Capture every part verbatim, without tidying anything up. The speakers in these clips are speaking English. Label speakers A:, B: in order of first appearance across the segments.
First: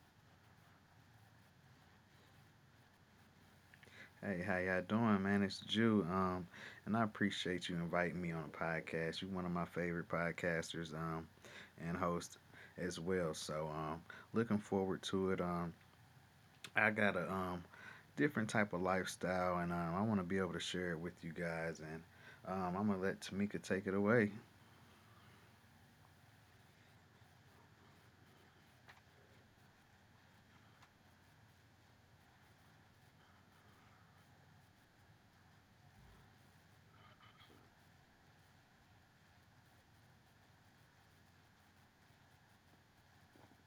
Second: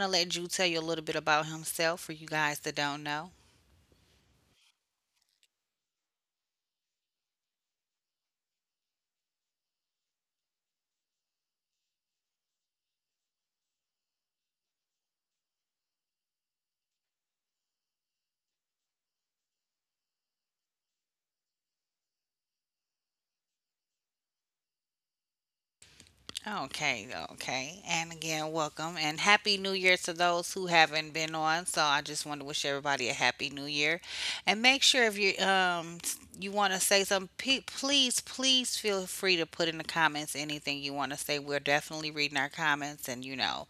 A: to let Jew tell you a little bit about himself for you guys that don't know.
B: Hey, how y'all doing, man? It's Jew. Um, and I appreciate you inviting me on a podcast. You're one of my favorite podcasters, um, and host as well. So, um, looking forward to it. Um, I got a um different type of lifestyle, and um, I want to be able to share it with you guys. And um, I'm gonna let Tamika take it away.
A: Okay, okay. And again, welcome and happy new year to those who haven't been on. So I just want to wish everybody a happy new year. And make sure if you um s- you want to say something, pe- please please feel free to put in the comments anything you want to say. We're definitely reading our comments and you know,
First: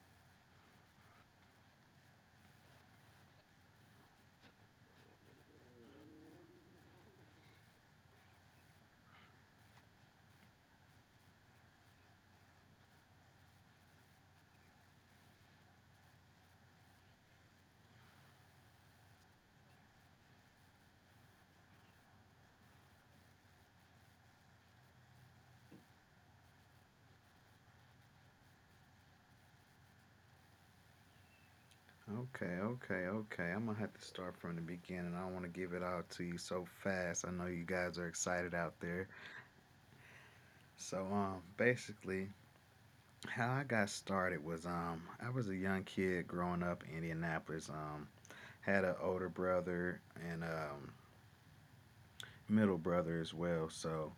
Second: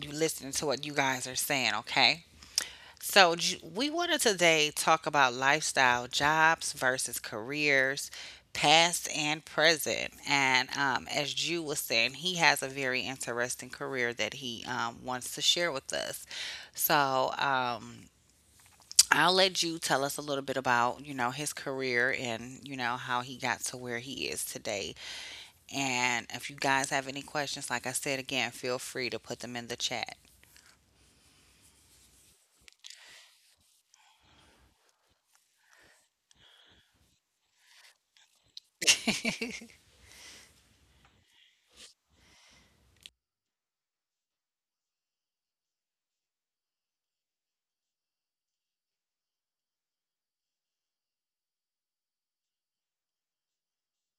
A: you listening to what you guys are saying, okay? So, j- we want to today talk about lifestyle, jobs versus careers, past and present. And um, as Jew was saying, he has a very interesting career that he um, wants to share with us. So, um, I'll let Jew tell us a little bit about, you know, his career and, you know, how he got to where he is today. And if you guys have any questions, like I said again, feel free to put them in the chat.
B: Okay, okay, okay. I'm gonna have to start from the beginning. I don't want to give it all to you so fast. I know you guys are excited out there. So, um, basically, how I got started was um I was a young kid growing up in Indianapolis. Um had an older brother and um middle brother as well. So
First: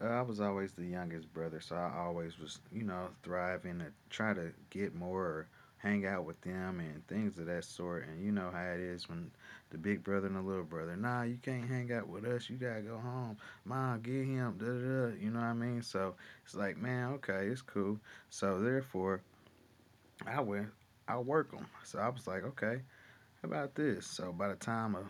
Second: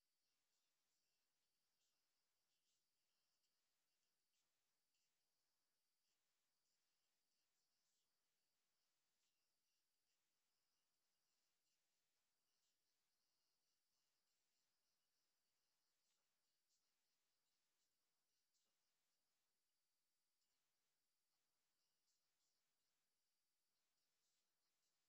B: uh, I was always the youngest brother. So I always was you know thriving to try to get more or hang out with them and things of that sort. And you know how it is when the big brother and the little brother. Nah, you can't hang out with us. You gotta go home. Mom, get him. Da da da. You know what I mean? So it's like man, okay, it's cool. So therefore I will. I'll work them. So I was like, okay. How about this? So by the time of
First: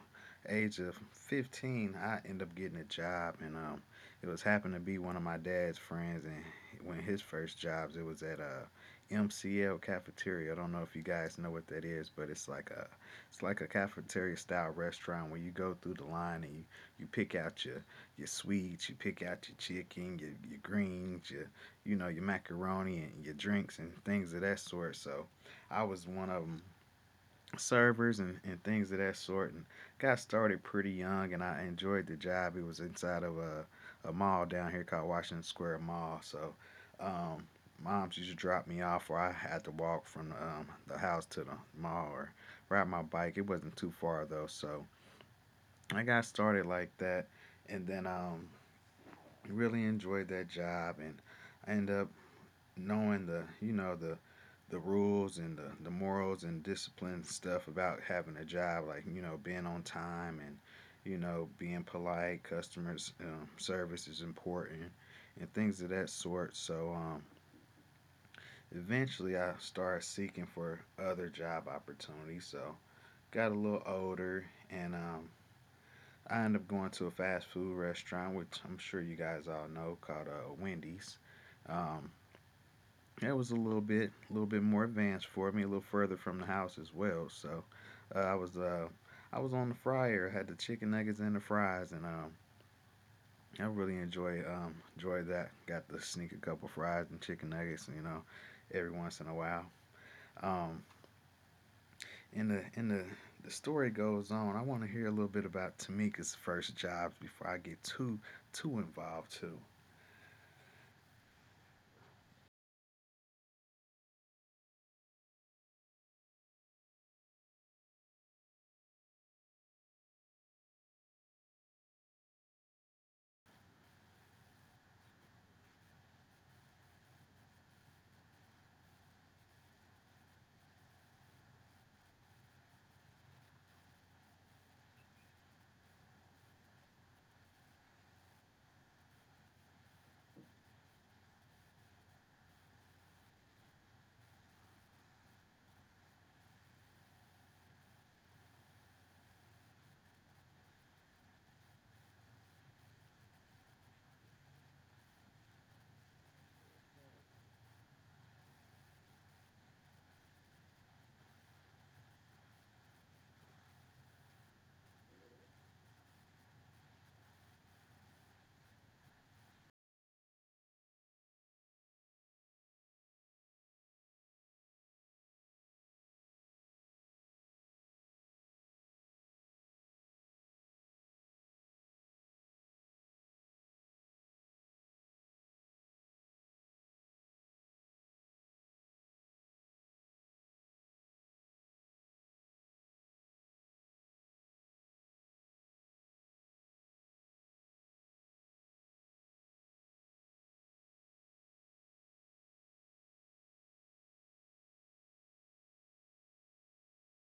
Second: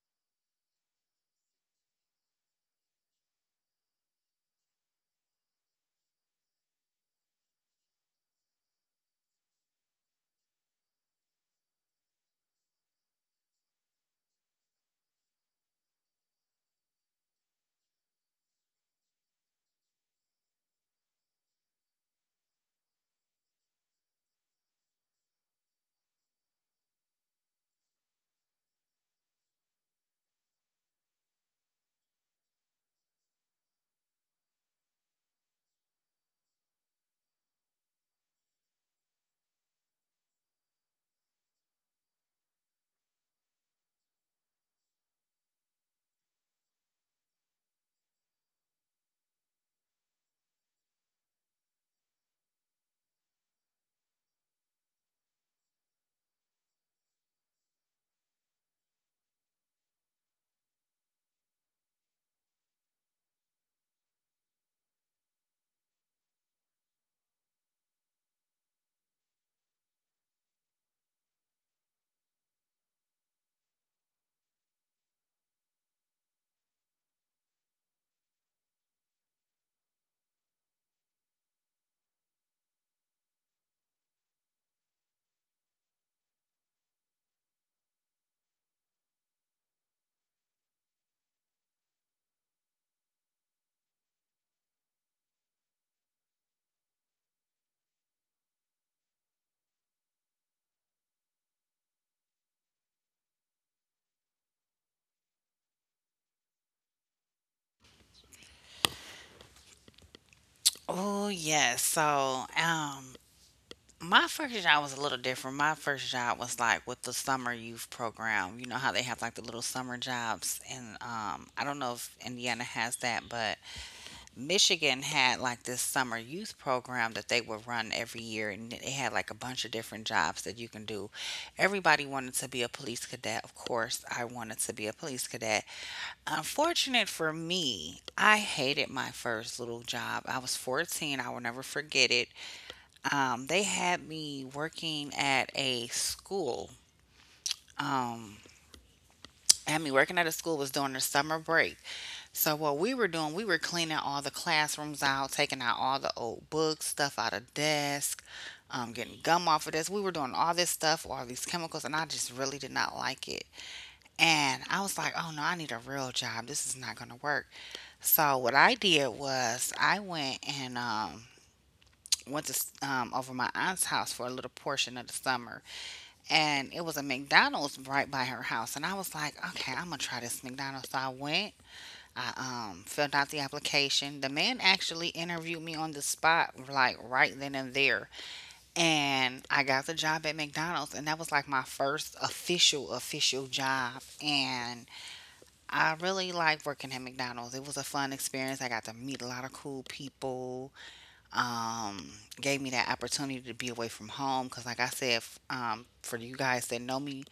B: age of fifteen, I end up getting a job, and um, it was happened to be one of my dad's friends, and when his first jobs, it was at a M C L cafeteria. I don't know if you guys know what that is, but it's like a it's like a cafeteria style restaurant where you go through the line and you, you pick out your your sweets, you pick out your chicken, your, your greens, your you know your macaroni and your drinks and things of that sort. So I was one of them servers and, and things of that sort and got started pretty young and I enjoyed the job. It was inside of a, a mall down here called Washington Square Mall. So um, moms used to drop me off or I had to walk from um, the house to the mall or ride my bike. It wasn't too far though. So I got started like that and then um, really enjoyed that job and I ended up knowing the, you know, the the rules and the, the morals and discipline stuff about having a job, like you know being on time and you know being polite. Customers um, service is important and things of that sort. So um, eventually, I started seeking for other job opportunities. So got a little older and um, I ended up going to a fast food restaurant, which I'm sure you guys all know, called uh, Wendy's. Um, That was a little bit, a little bit more advanced for me, a little further from the house as well. So, uh, I was, uh, I was on the fryer, had the chicken nuggets and the fries, and um, I really enjoy, um, enjoyed that. Got to sneak a couple fries and chicken nuggets, you know, every once in a while. Um, in the, in the, the story goes on. I want to hear a little bit about Tamika's first jobs before I get too, too involved too.
A: Oh, yes. So, um, My first job was a little different. My first job was like with the summer youth program. You know how they have like the little summer jobs, and um, I don't know if Indiana has that, but Michigan had like this summer youth program that they would run every year, and it had like a bunch of different jobs that you can do. Everybody wanted to be a police cadet, of course. I wanted to be a police cadet. Unfortunate for me, I hated my first little job. I was fourteen. I will never forget it um, They had me working at a school. Um, Had me working at a school was during the summer break. So what we were doing, we were cleaning all the classrooms out, taking out all the old books, stuff out of desk, um, getting gum off of this. We were doing all this stuff, all these chemicals, and I just really did not like it. And I was like, oh no, I need a real job. This is not gonna work. So what I did was I went and um, went to s- um, over my aunt's house for a little portion of the summer. And it was a McDonald's right by her house. And I was like, okay, I'm gonna try this McDonald's. So I went. I um, filled out the application. The man actually interviewed me on the spot, like right then and there. And I got the job at McDonald's, and that was like my first official, official job. And I really liked working at McDonald's. It was a fun experience. I got to meet a lot of cool people um, Gave me that opportunity to be away from home because, like I said, f- um, for you guys that know me,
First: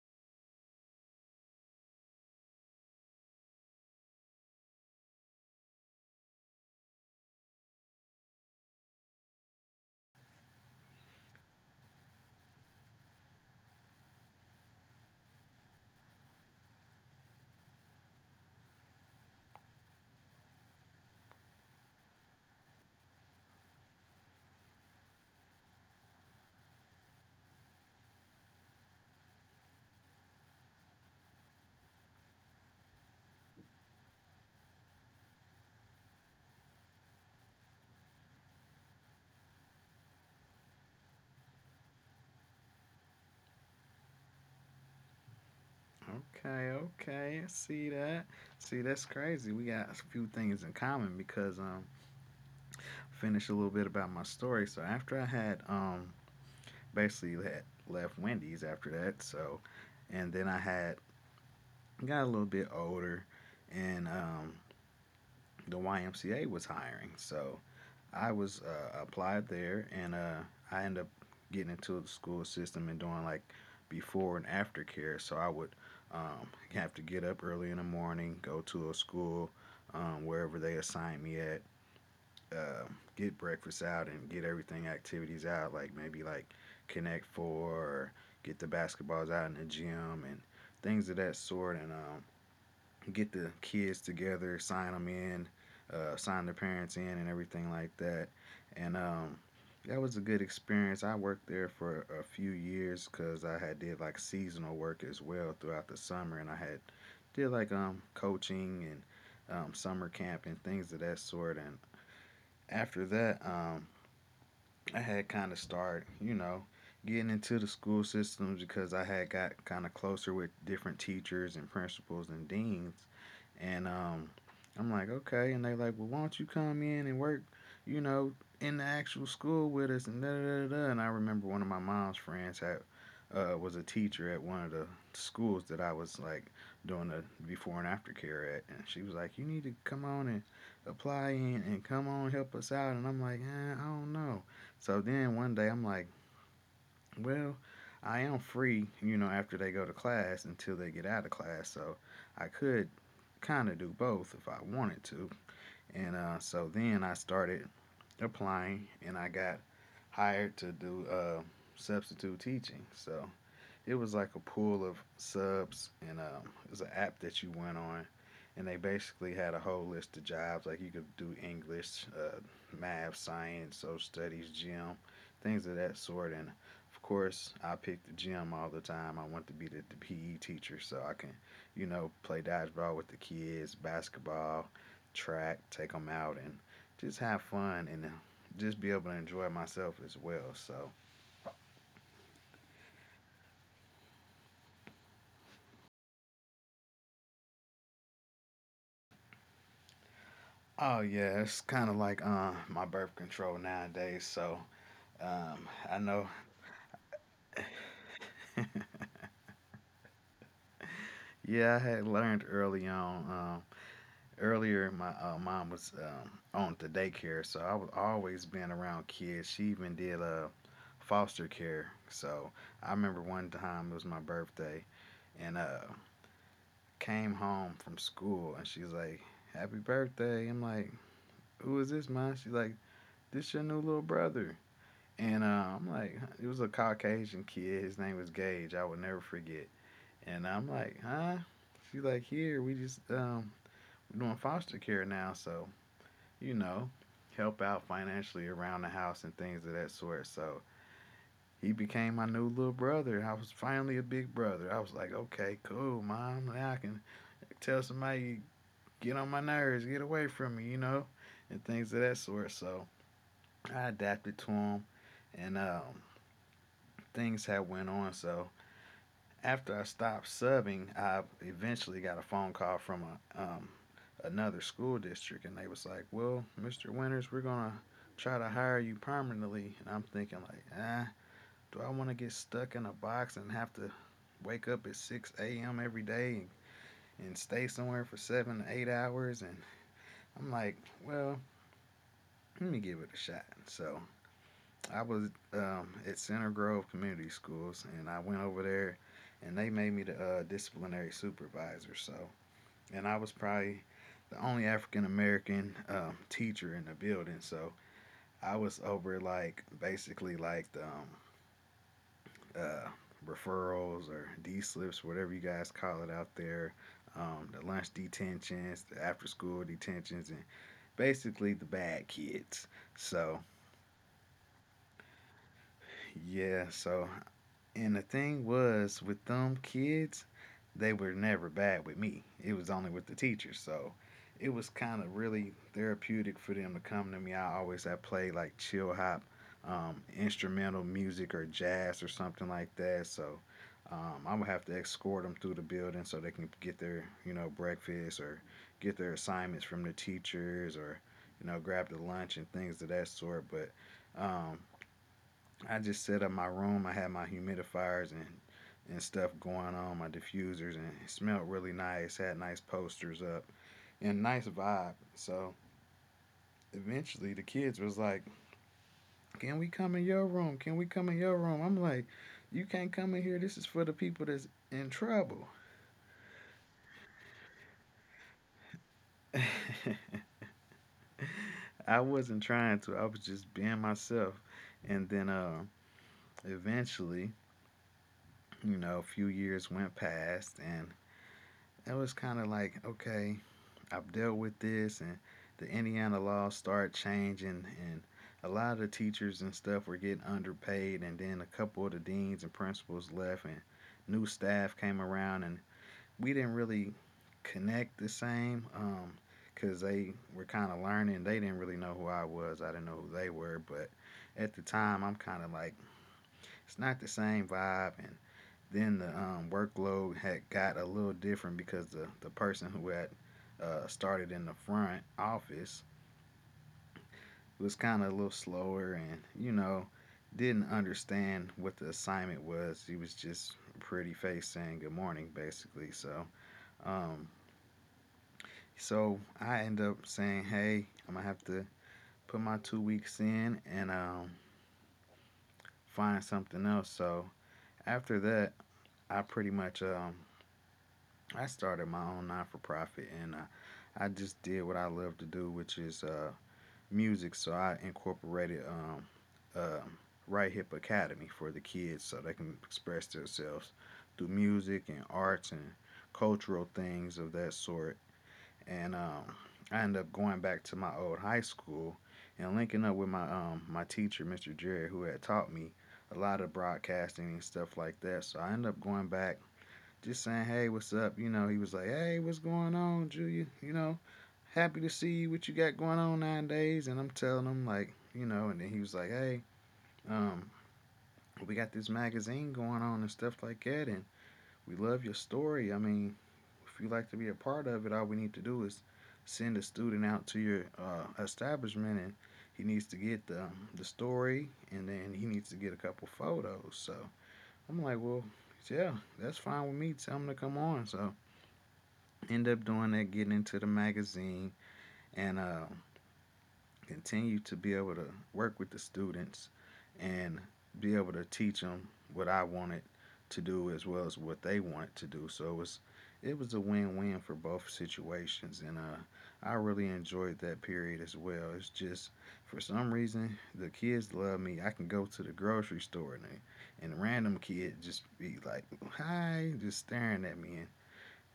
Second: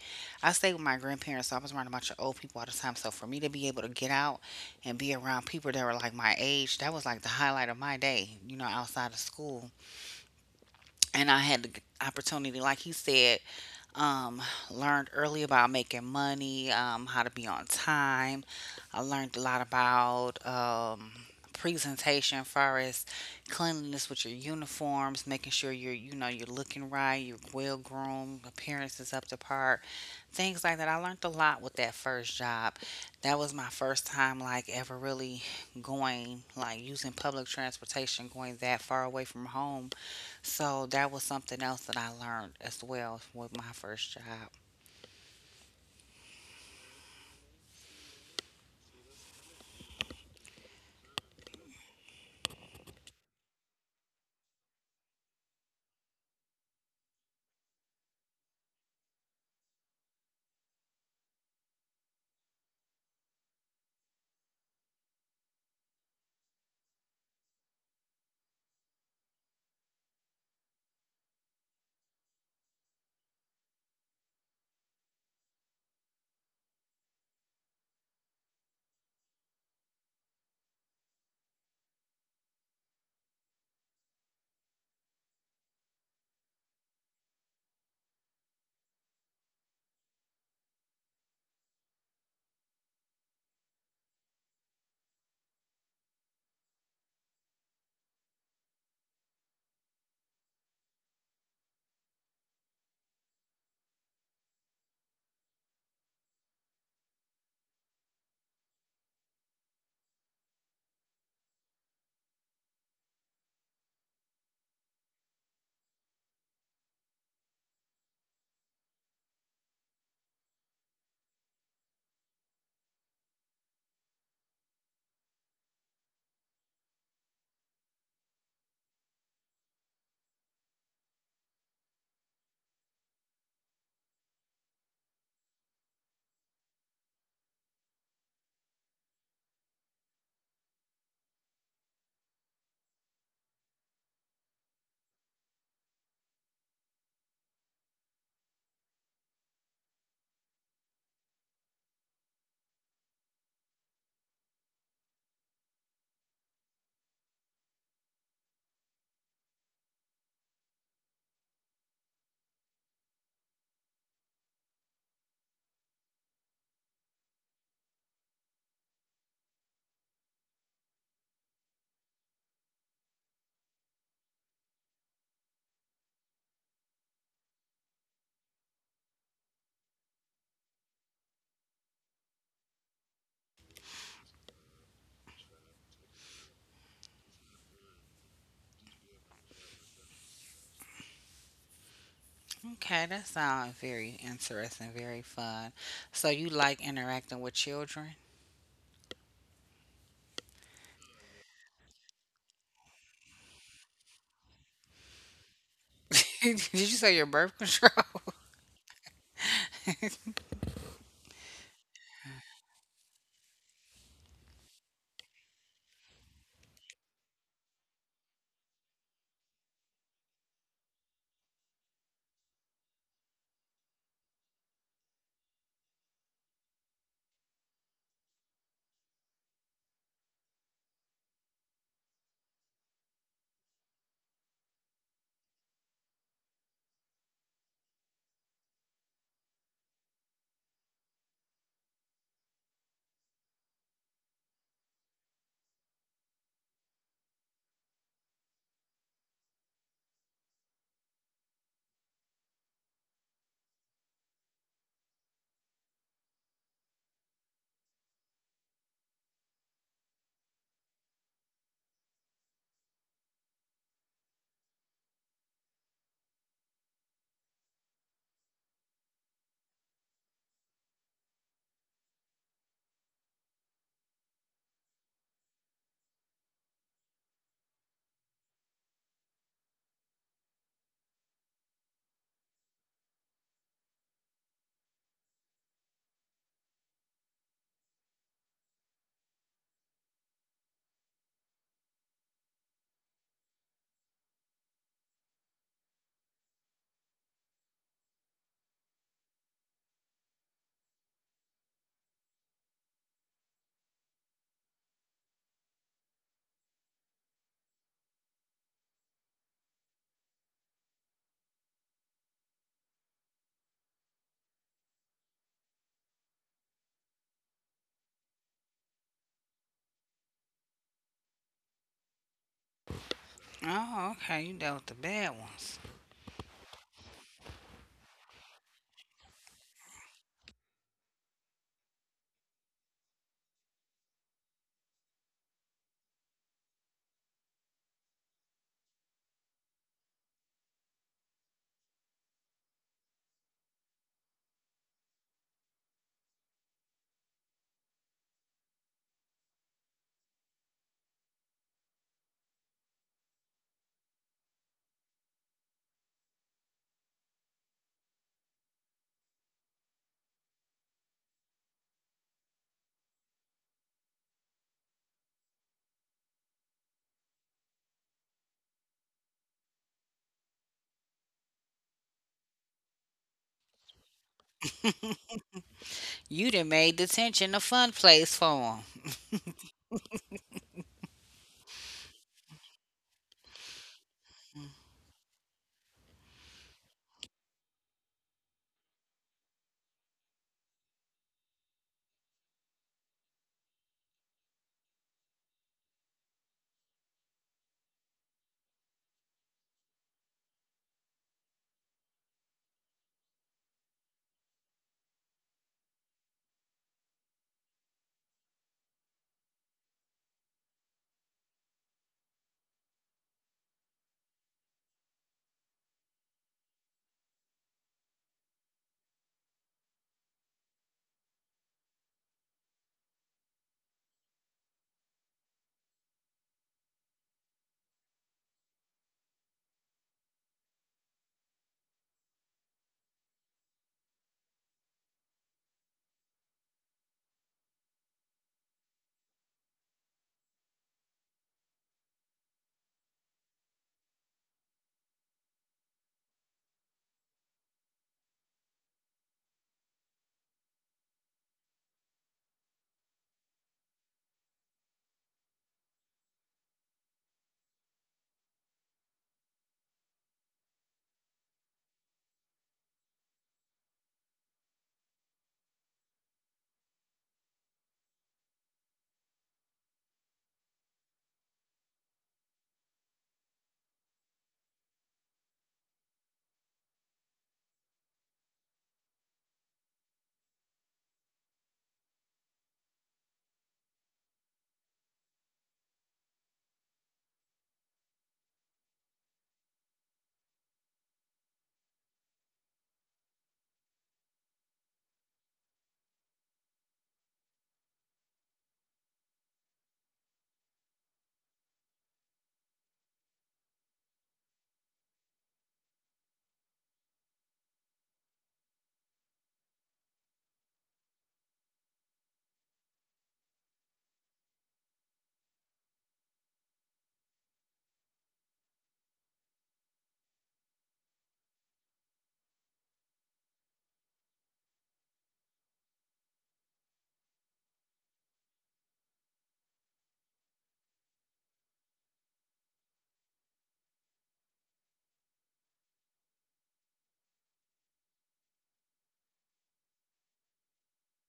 A: I stayed with my grandparents, so I was around a bunch of old people all the time. So for me to be able to get out and be around people that were like my age, that was like the highlight of my day, you know, outside of school. And I had the opportunity, like he said, um, learned early about making money, um, how to be on time. I learned a lot about um, presentation, far as cleanliness with your uniforms, making sure you're you know you're looking right, you're well groomed, appearance is up to par, things like that. I learned a lot with that first job. That was my first time like ever really going like using public transportation, going that far away from home, so that was something else that I learned as well with my first job.
B: Okay, okay, I see that. See, that's crazy. We got a few things in common because um finish a little bit about my story. So after I had um basically had left Wendy's after that, so and then I had got a little bit older, and um the Y M C A was hiring, so I was uh, applied there, and uh I ended up getting into the school system and doing like before and after care. So I would um, have to get up early in the morning, go to a school um, wherever they assigned me at, uh, get breakfast out and get everything activities out, like maybe like Connect Four or get the basketballs out in the gym and things of that sort, and um, get the kids together, sign them in, uh, sign their parents in, and everything like that. And um, that was a good experience. I worked there for a few years because I had did like seasonal work as well throughout the summer, and I had did like um coaching and um, summer camp and things of that sort. And after that, um, I had kind of started, you know, getting into the school systems because I had got kind of closer with different teachers and principals and deans. And um, I'm like, okay. And they like, well, why don't you come in and work, you know, in the actual school with us and da da da. da. And I remember one of my mom's friends had uh, was a teacher at one of the schools that I was like doing the before and after care at, and she was like, you need to come on and apply and, and come on help us out. And I'm like, eh, I don't know. So then one day I'm like, well, I am free, you know, after they go to class until they get out of class. So I could kind of do both if I wanted to. And uh, so then I started applying and I got hired to do uh, substitute teaching. So it was like a pool of subs and um, it was an app that you went on and they basically had a whole list of jobs like you could do English, uh, math, science, social studies, gym, things of that sort. And of course, I picked the gym all the time. I wanted to be the, the P E teacher so I can, you know, play dodgeball with the kids, basketball, track, take them out, and just have fun and just be able to enjoy myself as well. So,
A: Okay, that sounds very interesting, very fun. So you like interacting with children?
B: oh yeah, it's kind of like um my birth control nowadays. So, um, I know.
A: Did you say your birth control?
B: Yeah, I had learned early on. Um, earlier, my uh, mom was um, on the daycare, so I was always being around kids. She even did uh, foster care. So I remember one time it was my birthday, and uh, came home from school, and she's like, "Happy birthday!" I'm like, "Who is this, mom?" She's like, "This your new little brother." And uh, I'm like, "Huh?" "It was a Caucasian kid. His name was Gage. I would never forget." And I'm like, "Huh?" She's like, "Here, we just um." Doing foster care now, so you know, help out financially around the house and things of that sort. So he became my new little brother. I was finally a big brother. I was like, okay, cool, mom. Now I can tell somebody, get on my nerves, get away from me, you know, and things of that sort. So I adapted to him, and um, things had went on. So after I stopped subbing, I eventually got a phone call from a um, another school district, and they was like, "Well, mister Winters, we're gonna try to hire you permanently." And I'm thinking like, ah, do I want to get stuck in a box and have to wake up at six a m every day and, and stay somewhere for seven to eight hours? And I'm like, well, let me give it a shot. So I was um, at Center Grove Community Schools, and I went over there, and they made me the uh, disciplinary supervisor. So and I was probably the only African American um, teacher in the building. So I was over like basically like the um, uh, referrals or D slips, whatever you guys call it out there, um, the lunch detentions, the after school detentions, and basically the bad kids. So
A: Oh, okay, you dealt with the bad ones.
B: yeah, so and the thing was with them kids, they were never bad with me. It was only with the teachers. So it was kind of really therapeutic for them to come to me. I always had played like chill hop, um, instrumental music or jazz or something like that. So um, I would have to escort them through the building so they can get their you know breakfast or get their assignments from the teachers or you know grab the lunch and things of that sort. But um, I just set up my room. I had my humidifiers and and stuff going on, my diffusers, and it smelled really nice. Had nice posters up and nice vibe. So eventually, the kids was like, "Can we come in your room? Can we come in your room?" I'm like, "You can't come in here. This is for the people that's in trouble."
A: You done made detention a fun place for
B: I wasn't trying to. I was just being myself.
A: them.
B: And then uh, eventually, you know, a few years went past, and it was kind of like, okay, I've dealt with this, and the Indiana laws started changing, and a lot of the teachers and stuff were getting underpaid, and then a couple of the deans and principals left, and new staff came around, and we didn't really connect the same um, cause they were kind of learning. They didn't really know who I was. I didn't know who they were, but at the time, I'm kind of like, it's not the same vibe, and then the um, workload had got a little different because the, the person who had uh, started in the front office was kind of a little slower, and you know, didn't understand what the assignment was. He was just a pretty face saying good morning, basically. So um so I end up saying, hey, I'm gonna have to put my two weeks in, and um find something else. So after that, I pretty much um I started my own non for profit. And I, I just did what I love to do, which is uh, music. So I incorporated um, uh, Right Hip Academy for the kids so they can express themselves through music and arts and cultural things of that sort. And um, I ended up going back to my old high school and linking up with my um, my teacher, mister Jared, who had taught me a lot of broadcasting and stuff like that. So I ended up going back, just saying, hey, what's up? You know, he was like, hey, what's going on, Julia? You know, happy to see you. What you got going on nowadays? And I'm telling him, like, you know. And then he was like, hey, um, we got this magazine going on and stuff like that, and we love your story. I mean, if you'd like to be a part of it, all we need to do is send a student out to your uh, establishment, and he needs to get the um, the story, and then he needs to get a couple photos. So I'm like, well, yeah, that's fine with me. Tell him to come on. So end up doing that, getting into the magazine, and uh, continue to be able to work with the students and be able to teach them what I wanted to do as well as what they wanted to do. So it was it was a win-win for both situations, and uh, I really enjoyed that period as well. It's just for some reason the kids love me. I can go to the grocery store, and and a random kid just be like, "Hi," just staring at me.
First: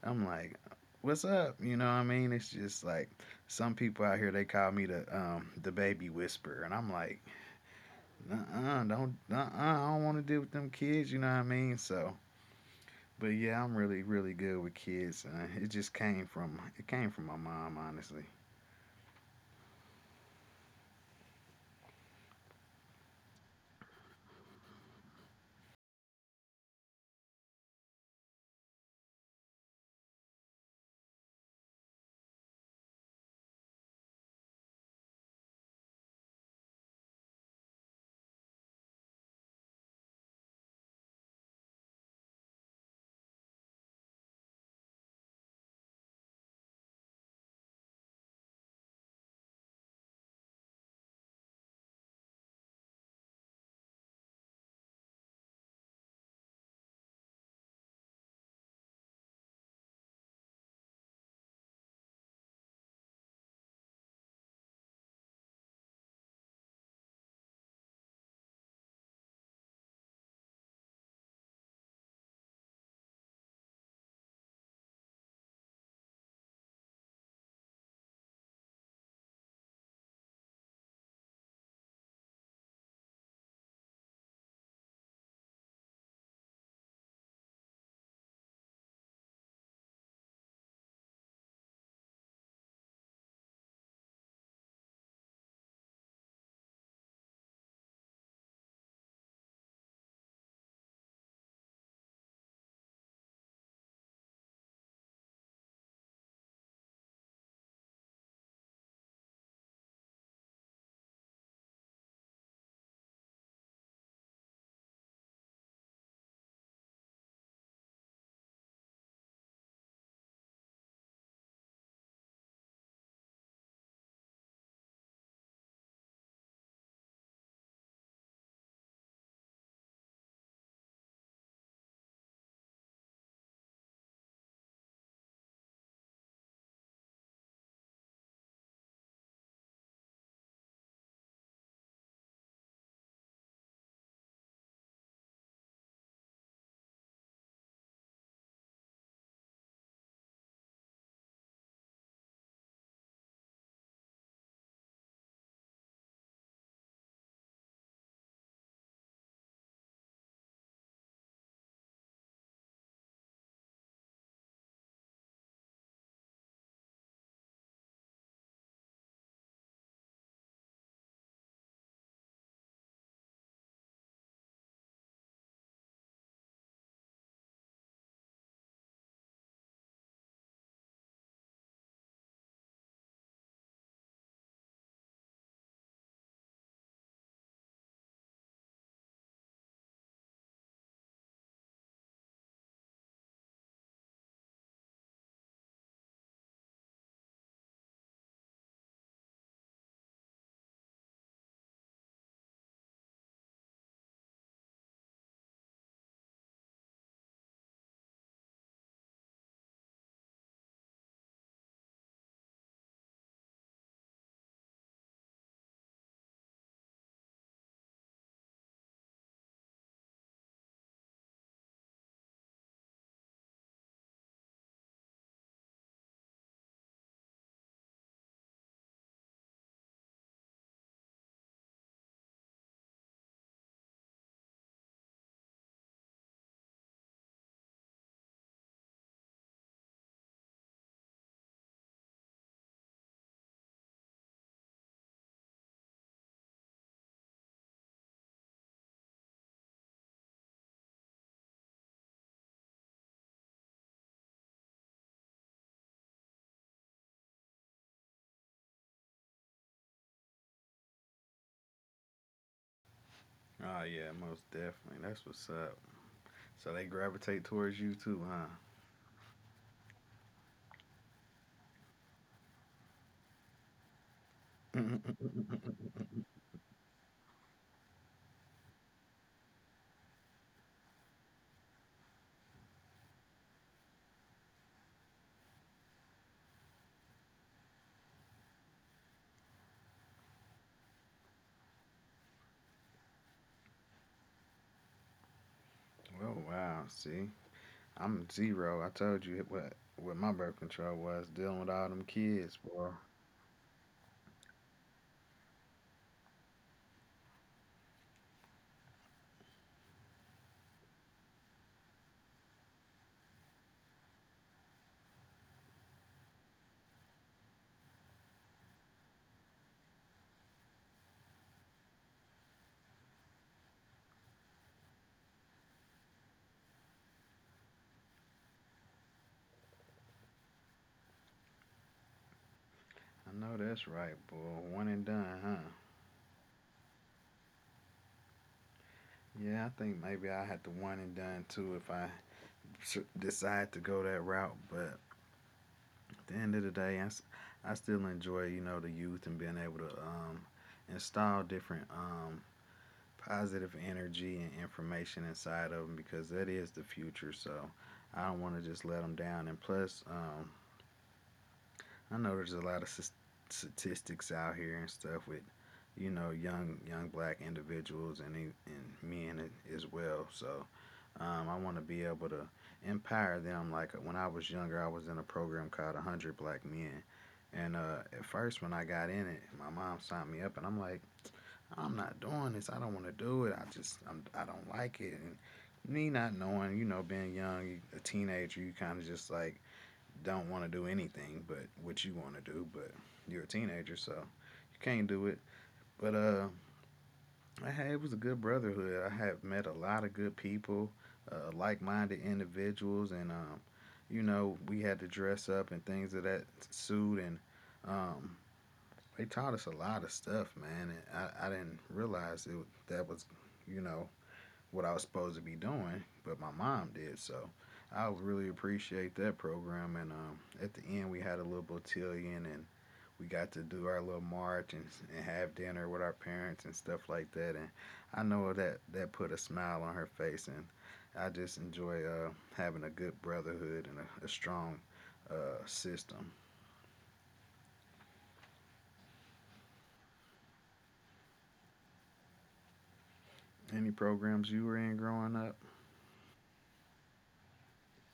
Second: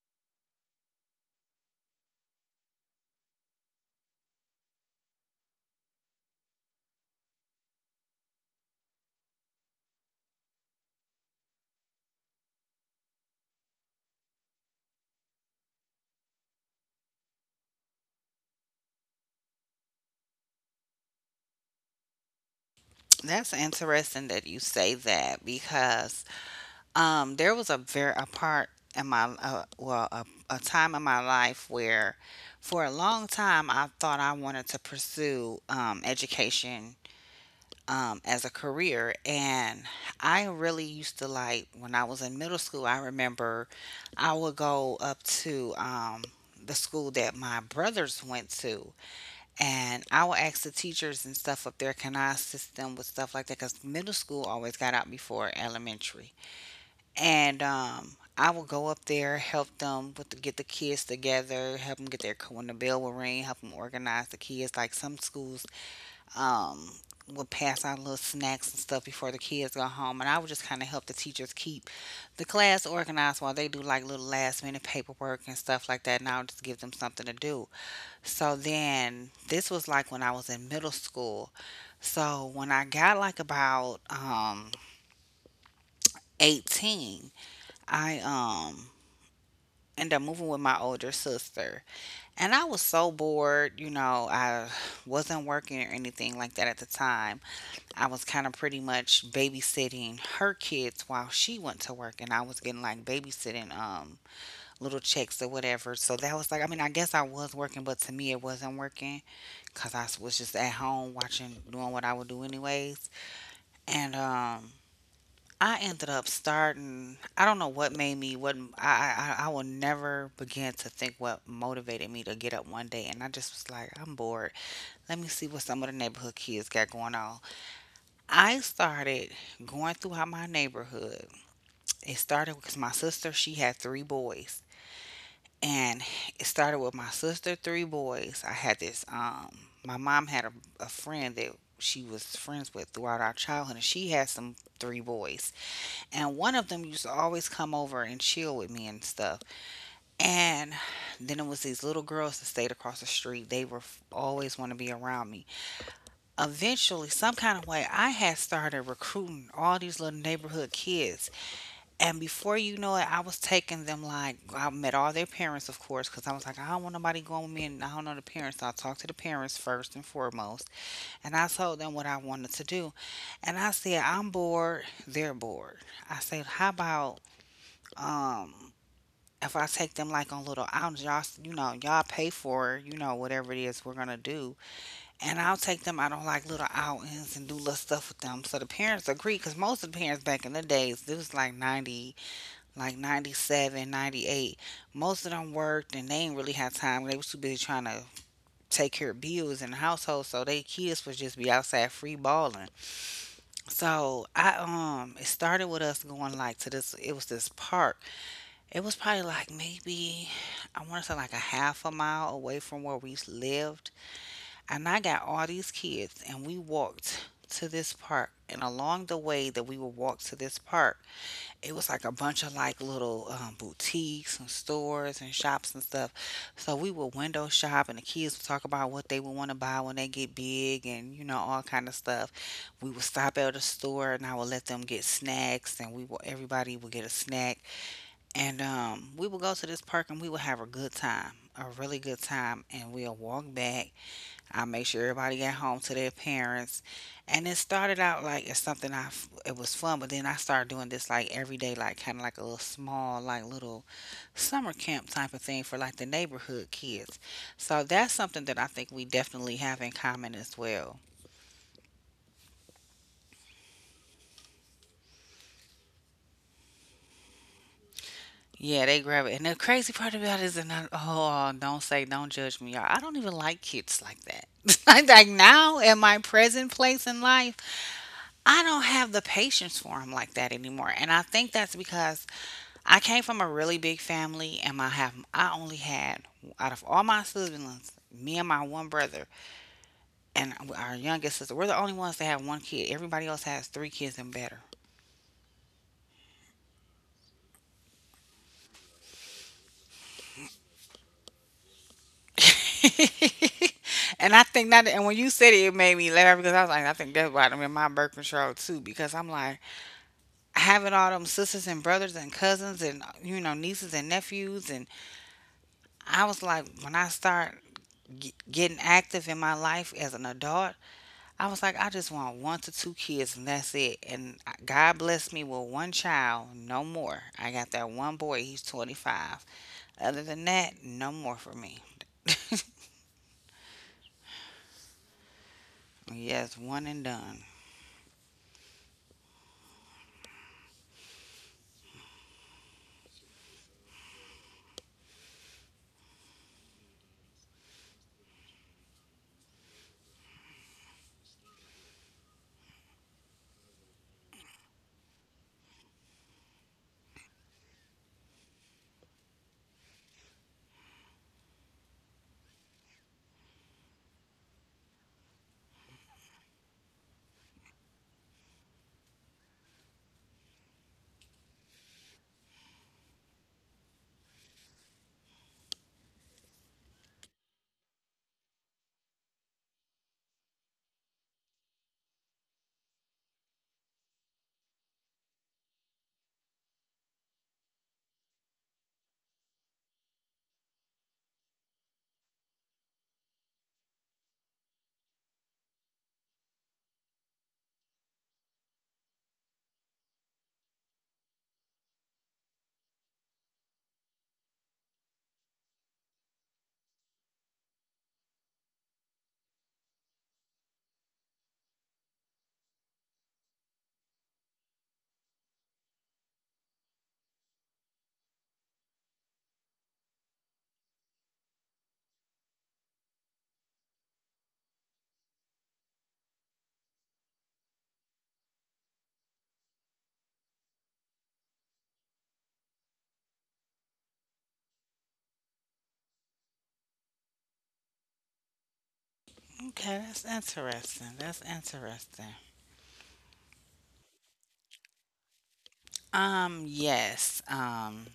B: I'm like, what's up? You know what I mean? It's just like some people out here, they call me the um the baby whisperer, and I'm like, uh, don't, uh, I don't want to deal with them kids. You know what I mean? So, but yeah, I'm really, really good with kids. Uh, it just came from it came from my mom, honestly.
A: That's interesting that you say that because Um, there was a very a part in my uh, well, a, a time in my life where, for a long time, I thought I wanted to pursue um, education um, as a career, and I really used to like when I was in middle school. I remember I would go up to um, the school that my brothers went to, and I would ask the teachers and stuff up there, can I assist them with stuff like that? Because middle school always got out before elementary, and um, I would go up there, help them with the, get the kids together, help them get their when the bell would ring, help them organize the kids. Like some schools um, would pass out little snacks and stuff before the kids go home, and I would just kind of help the teachers keep the class organized while they do like little last minute paperwork and stuff like that. And I would just give them something to do. So then this was like when I was in middle school. So when I got like about um, eighteen, I um end up moving with my older sister. And I was so bored, you know, I wasn't working or anything like that at the time. I was kind of pretty much babysitting her kids while she went to work and I was getting like babysitting um little checks or whatever. So that was like, I mean, I guess I was working, but to me it wasn't working cuz I was just at home watching doing what I would do anyways. And um I ended up starting. I don't know what made me. What I I I will never begin to think what motivated me to get up one day, and I just was like, I'm bored. Let me see what some of the neighborhood kids got going on. I started going throughout my neighborhood. It started because my sister she had three boys, and it started with my sister three boys. I had this um. My mom had a, a friend that she was friends with throughout our childhood, and she had some three boys. And one of them used to always come over and chill with me and stuff. And then it was these little girls that stayed across the street. They were always want to be around me. Eventually, some kind of way, I had started recruiting all these little neighborhood kids. And before you know it, I was taking them like, I met all their parents, of course, because I was like, I don't want nobody going with me and I don't know the parents. So I talked to the parents first and foremost. And I told them what I wanted to do. And I said, I'm bored. They're bored. I said, how about um, if I take them like on little outings, y'all, s- you know, y'all pay for, you know, whatever it is we're gonna do, and I'll take them out on like little outings and do little stuff with them. So the parents agree, because most of the parents back in the days, it was like 90, like ninety seven, ninety eight. Most of them worked and they ain't really had time. They was too busy trying to take care of bills in the household, so they kids would just be outside free balling. So I um, it started with us going like to this. It was this park, it was probably like maybe I want to say like a half a mile away from where we lived. And I got all these kids and we walked to this park. And along the way that we would walk to this park, it was like a bunch of like little um, boutiques and stores and shops and stuff. So we would window shop and the kids would talk about what they would want to buy when they get big and you know all kind of stuff. We would stop at a store and I would let them get snacks and we would everybody would get a snack and um, we will go to this park and we will have a good time, a really good time. And we'll walk back. I'll make sure everybody got home to their parents. And it started out like it's something I, f- it was fun, but then I started doing this like every day, like kind of like a little small, like little summer camp type of thing for like the neighborhood kids. So that's something that I think we definitely have in common as well.
B: Oh yeah, most definitely. That's what's up. So they gravitate towards you too, huh?
A: Yeah, they grab it. And the crazy part about it is, and I, oh, don't say, don't judge me, y'all. I don't even like kids like that. like, like now, in my present place in life, I don't have the patience for them like that anymore. And I think that's because I came from a really big family, and my have I only had out of all my siblings, me and my one brother, and our youngest sister, we're the only ones that have one kid. Everybody else has three kids and better.
B: Oh wow, see, I'm zero. I told you what what my birth control was, dealing with all them kids, boy.
A: and I think that, and when you said it, it made me laugh because I was like, I think that's why I'm in my birth control too. Because I'm like, having all them sisters and brothers and cousins and, you know, nieces and nephews. And I was like, when I start g- getting active in my life as an adult, I was like, I just want one to two kids and that's it. And God blessed me with one child, no more. I got that one boy, he's twenty five. Other than that, no more for me.
B: I know that's right, boy. One and done, huh?
A: yes, one and done.
B: Yeah, I think maybe I had the one and done too if I s- decide to go that route. But at the end of the day, I, s- I still enjoy, you know, the youth and being able to um, install different um, positive energy and information inside of them, because that is the future. So I don't want to just let them down. And plus, um, I know there's a lot of s- statistics out here and stuff with, you know, young young black individuals and e- and men a- as well. So, um, I want to be able to empower them. Like when I was younger, I was in a program called one hundred Black Men, and uh, at first when I got in it, my mom signed me up, and I'm like, I'm not doing this. I don't want to do it. I just I'm, I don't like it. And me not knowing, you know, being young, a teenager, you kind of just like don't want to do anything but what you want to do, but you're a teenager, so you can't do it. But uh, I had, it was a good brotherhood. I have met a lot of good people, uh, like-minded individuals, and um, you know, we had to dress up and things of that suit, and um, they taught us a lot of stuff, man. And I, I didn't realize it, that was, you know, what I was supposed to be doing, but my mom did. So I really appreciate that program. And um, at the end, we had a little botillion, and we got to do our little march, and, and have dinner with our parents and stuff like that. And I know that that put a smile on her face. And I just enjoy uh, having a good brotherhood and a, a strong uh, system.
A: Okay, that's interesting. That's interesting.
B: Any programs you were in growing up?
A: Um, yes. Um,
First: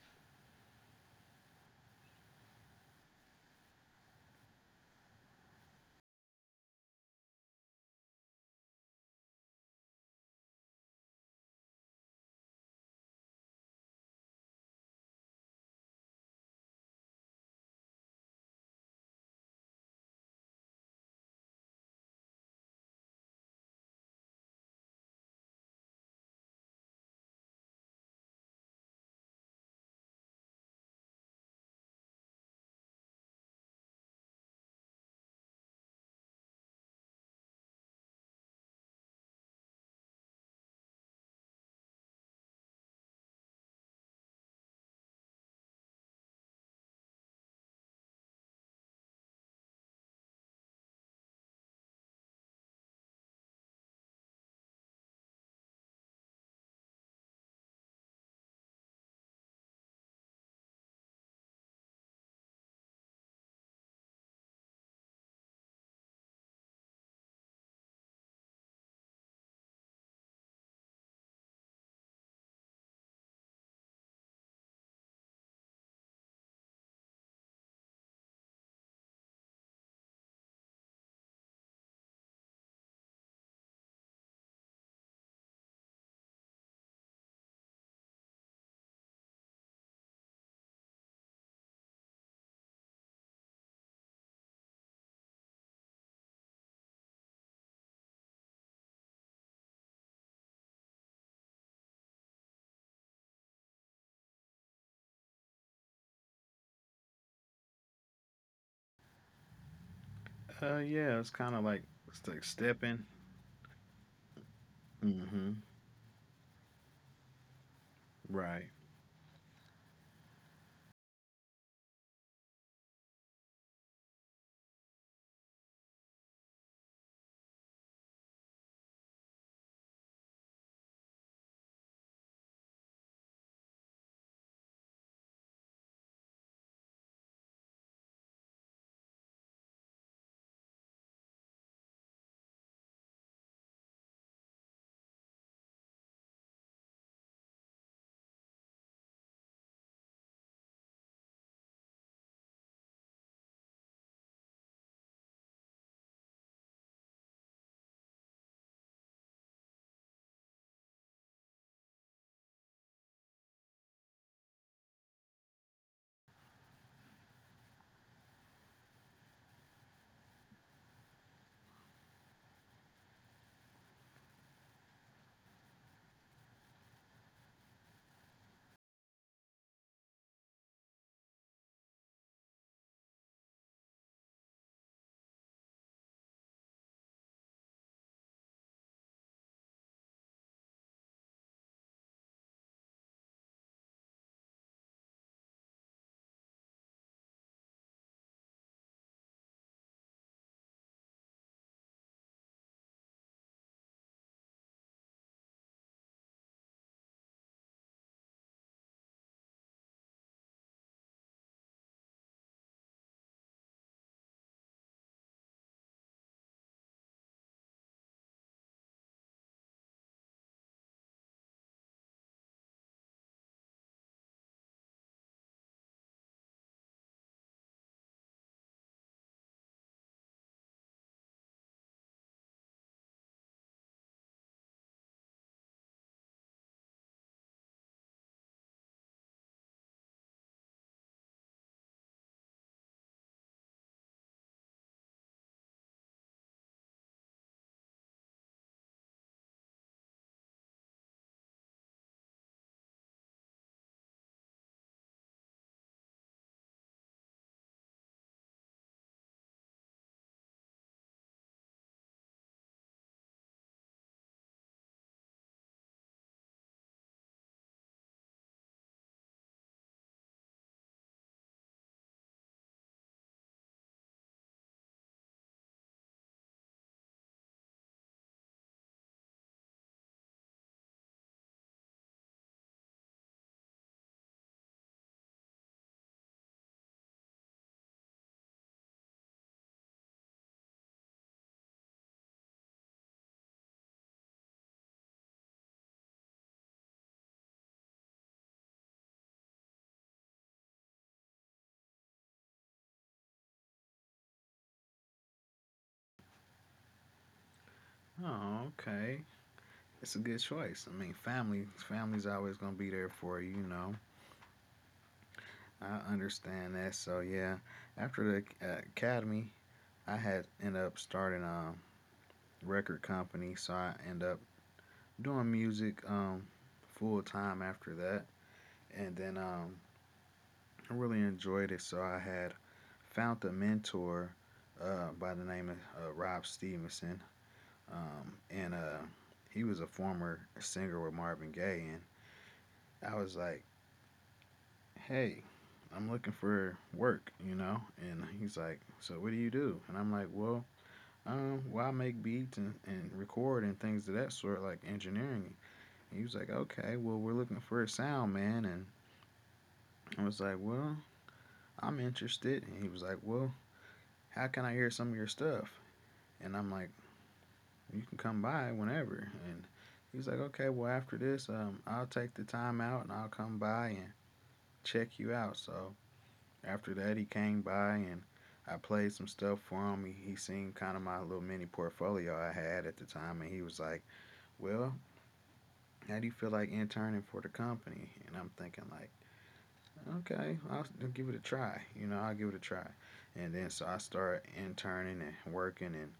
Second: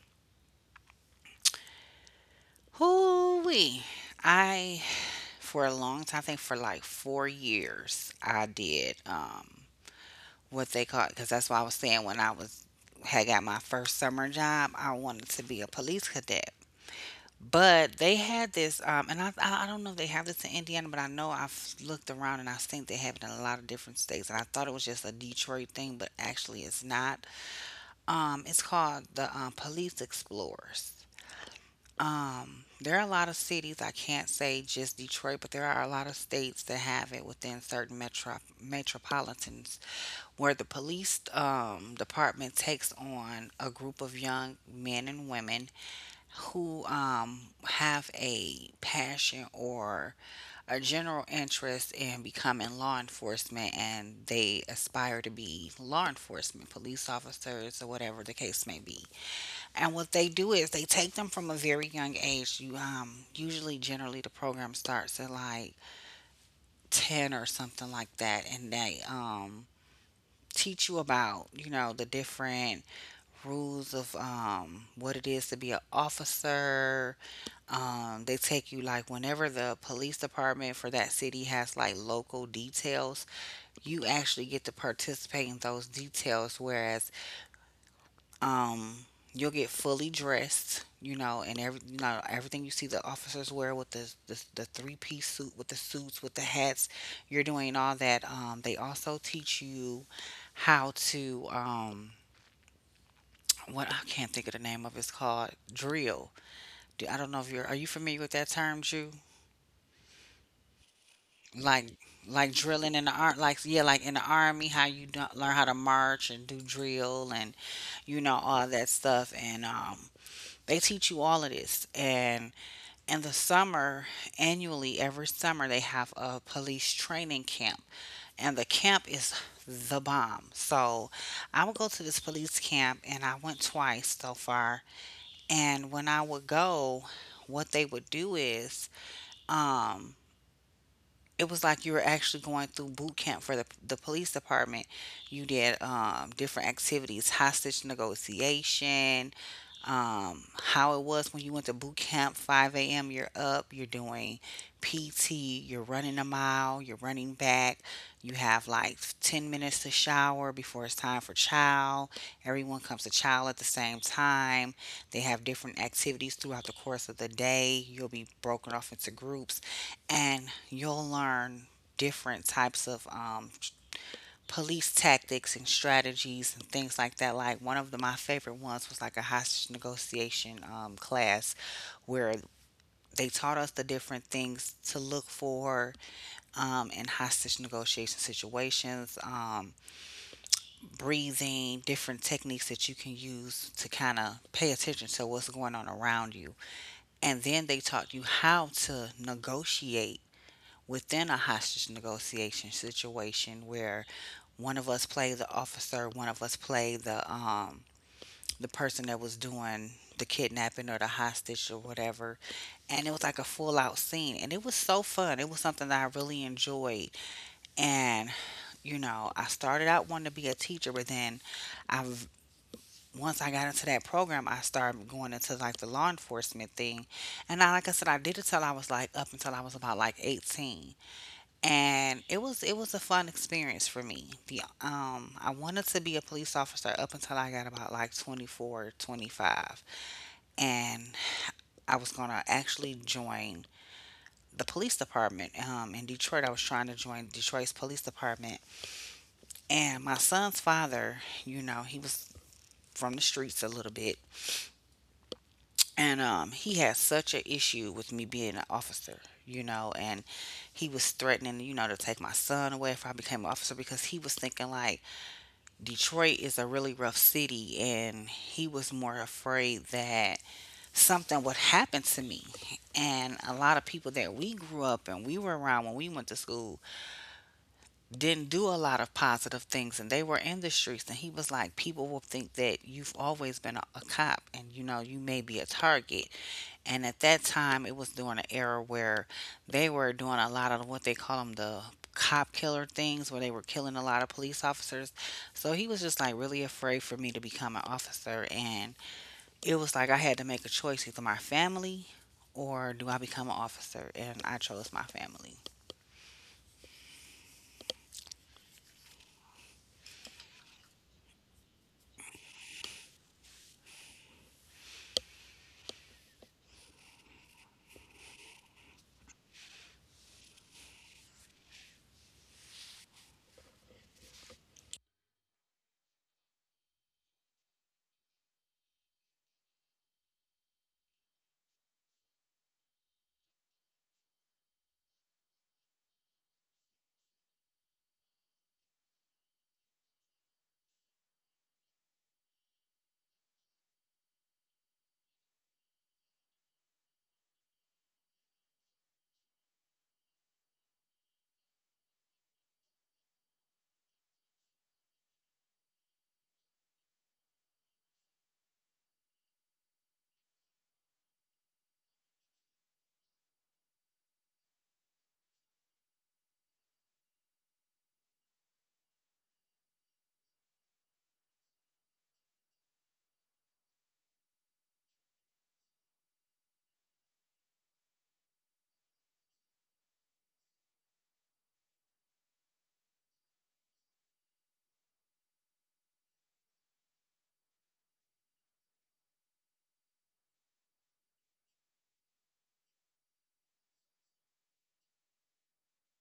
A: hoo-wee. I, for a long time, I think for like four years, I did um what they call, because that's why I was saying when I was had got my first summer job, I wanted to be a police cadet. But they had this, um, and I, I I don't know if they have this in Indiana, but I know I've looked around and I've seen they have it in a lot of different states. And I thought it was just a Detroit thing, but actually it's not. Um, it's called the um, Police Explorers. Um, there are a lot of cities. I can't say just Detroit, but there are a lot of states that have it within certain metro metropolitans where the police um, department takes on a group of young men and women who um, have a passion or a general interest in becoming law enforcement, and they aspire to be law enforcement, police officers, or whatever the case may be. And what they do is they take them from a very young age. You um, usually, generally, the program starts at like ten or something like that, and they um, teach you about, you know, the different rules of um, what it is to be an officer. Um, they take you, like whenever the police department for that city has like local details, you actually get to participate in those details. Whereas um you'll get fully dressed, you know, and every, you know, everything you see the officers wear with the the, the three piece suit, with the suits with the hats, you're doing all that. um they also teach you how to, um what, I can't think of the name of it's called drill. Do- I don't know if you're, are you familiar with that term, Jew?
B: Uh, yeah, it's kind of like
A: like
B: it's like
A: like drilling
B: stepping.
A: in the art, like, yeah, like in the army, how you do, learn
B: Mm-hmm.
A: how to march and do drill and, you know,
B: Right.
A: all that stuff. And um they teach you all of this. And in the summer, annually, every summer, they have a police training camp. And the camp is the bomb. So I would go to this police camp, and I went twice so far. And when I would go, what they would do is, um, it was like you were actually going through boot camp for the, the police department. You did um, different activities, hostage negotiation, um, how it was when you went to boot camp. five a m, you're up, you're doing P T, you're running a mile, you're running back, you have like ten minutes to shower before it's time for chow. Everyone comes to chow at the same time. They have different activities throughout the course of the day. You'll be broken off into groups and you'll learn different types of um, police tactics and strategies and things like that. Like one of the, my favorite ones was like a hostage negotiation um, class where they taught us the different things to look for um, in hostage negotiation situations, um, breathing, different techniques that you can use to kind of pay attention to what's going on around you. And then they taught you how to negotiate within a hostage negotiation situation where one of us played the officer, one of us played the um the person that was doing the kidnapping or the hostage or whatever. And it was like a full out scene, and it was so fun. It was something that I really enjoyed. And, you know, I started out wanting to be a teacher, but then I once I got into that program, I started going into like the law enforcement thing. And I, like I said, I did it till I was like up until I was about like eighteen. And it was it was a fun experience for me. The um I wanted to be a police officer up until I got about like twenty four, twenty five. And I was going to actually join the police department um, in Detroit. I was trying to join Detroit's police department. And my son's father, you know, he was from the streets a little bit. And um, he had such an issue with me being an officer, you know, and he was threatening, you know, to take my son away if I became an officer, because he was thinking like Detroit is a really rough city, and he was more afraid that something would happen to me. And a lot of people that we grew up and we were around when we went to school didn't do a lot of positive things, and they were in the streets. And he was like, people will think that you've always been a, a cop, and, you know, you may be a target. And at that time, it was during an era where they were doing a lot of what they call them, the cop killer things, where they were killing a lot of police officers. So he was just like really afraid for me to become an officer. And it was like I had to make a choice, either my family or do I become an officer? And I chose my family.
B: Oh, okay. It's a good choice. I mean, family, family's always gonna be there for you. You know, I understand that. So yeah, after the uh, academy, I had end up starting a record company. So I end up doing music um, full time after that, and then um, I really enjoyed it. So I had found a mentor uh, by the name of uh, Rob Stevenson, um, and uh, he was a former singer with Marvin Gaye. And I was like, hey, I'm looking for work, you know? And he's like, so what do you do? And I'm like, well, um, well, I make beats and, and record and things of that sort, like engineering. And he was like, okay, well, we're looking for a sound man. And I was like, well, I'm interested. And he was like, well, how can I hear some of your stuff? And I'm like, you can come by whenever. And he's like, okay, well, after this, um, I'll take the time out and I'll come by and check you out. So after that, he came by, and I played some stuff for him. He, he seen kind of my little mini portfolio I had at the time, and he was like, "Well, how do you feel like interning for the company?" And I'm thinking like, "Okay, I'll give it a try. You know, I'll give it a try." And then so I started interning and working and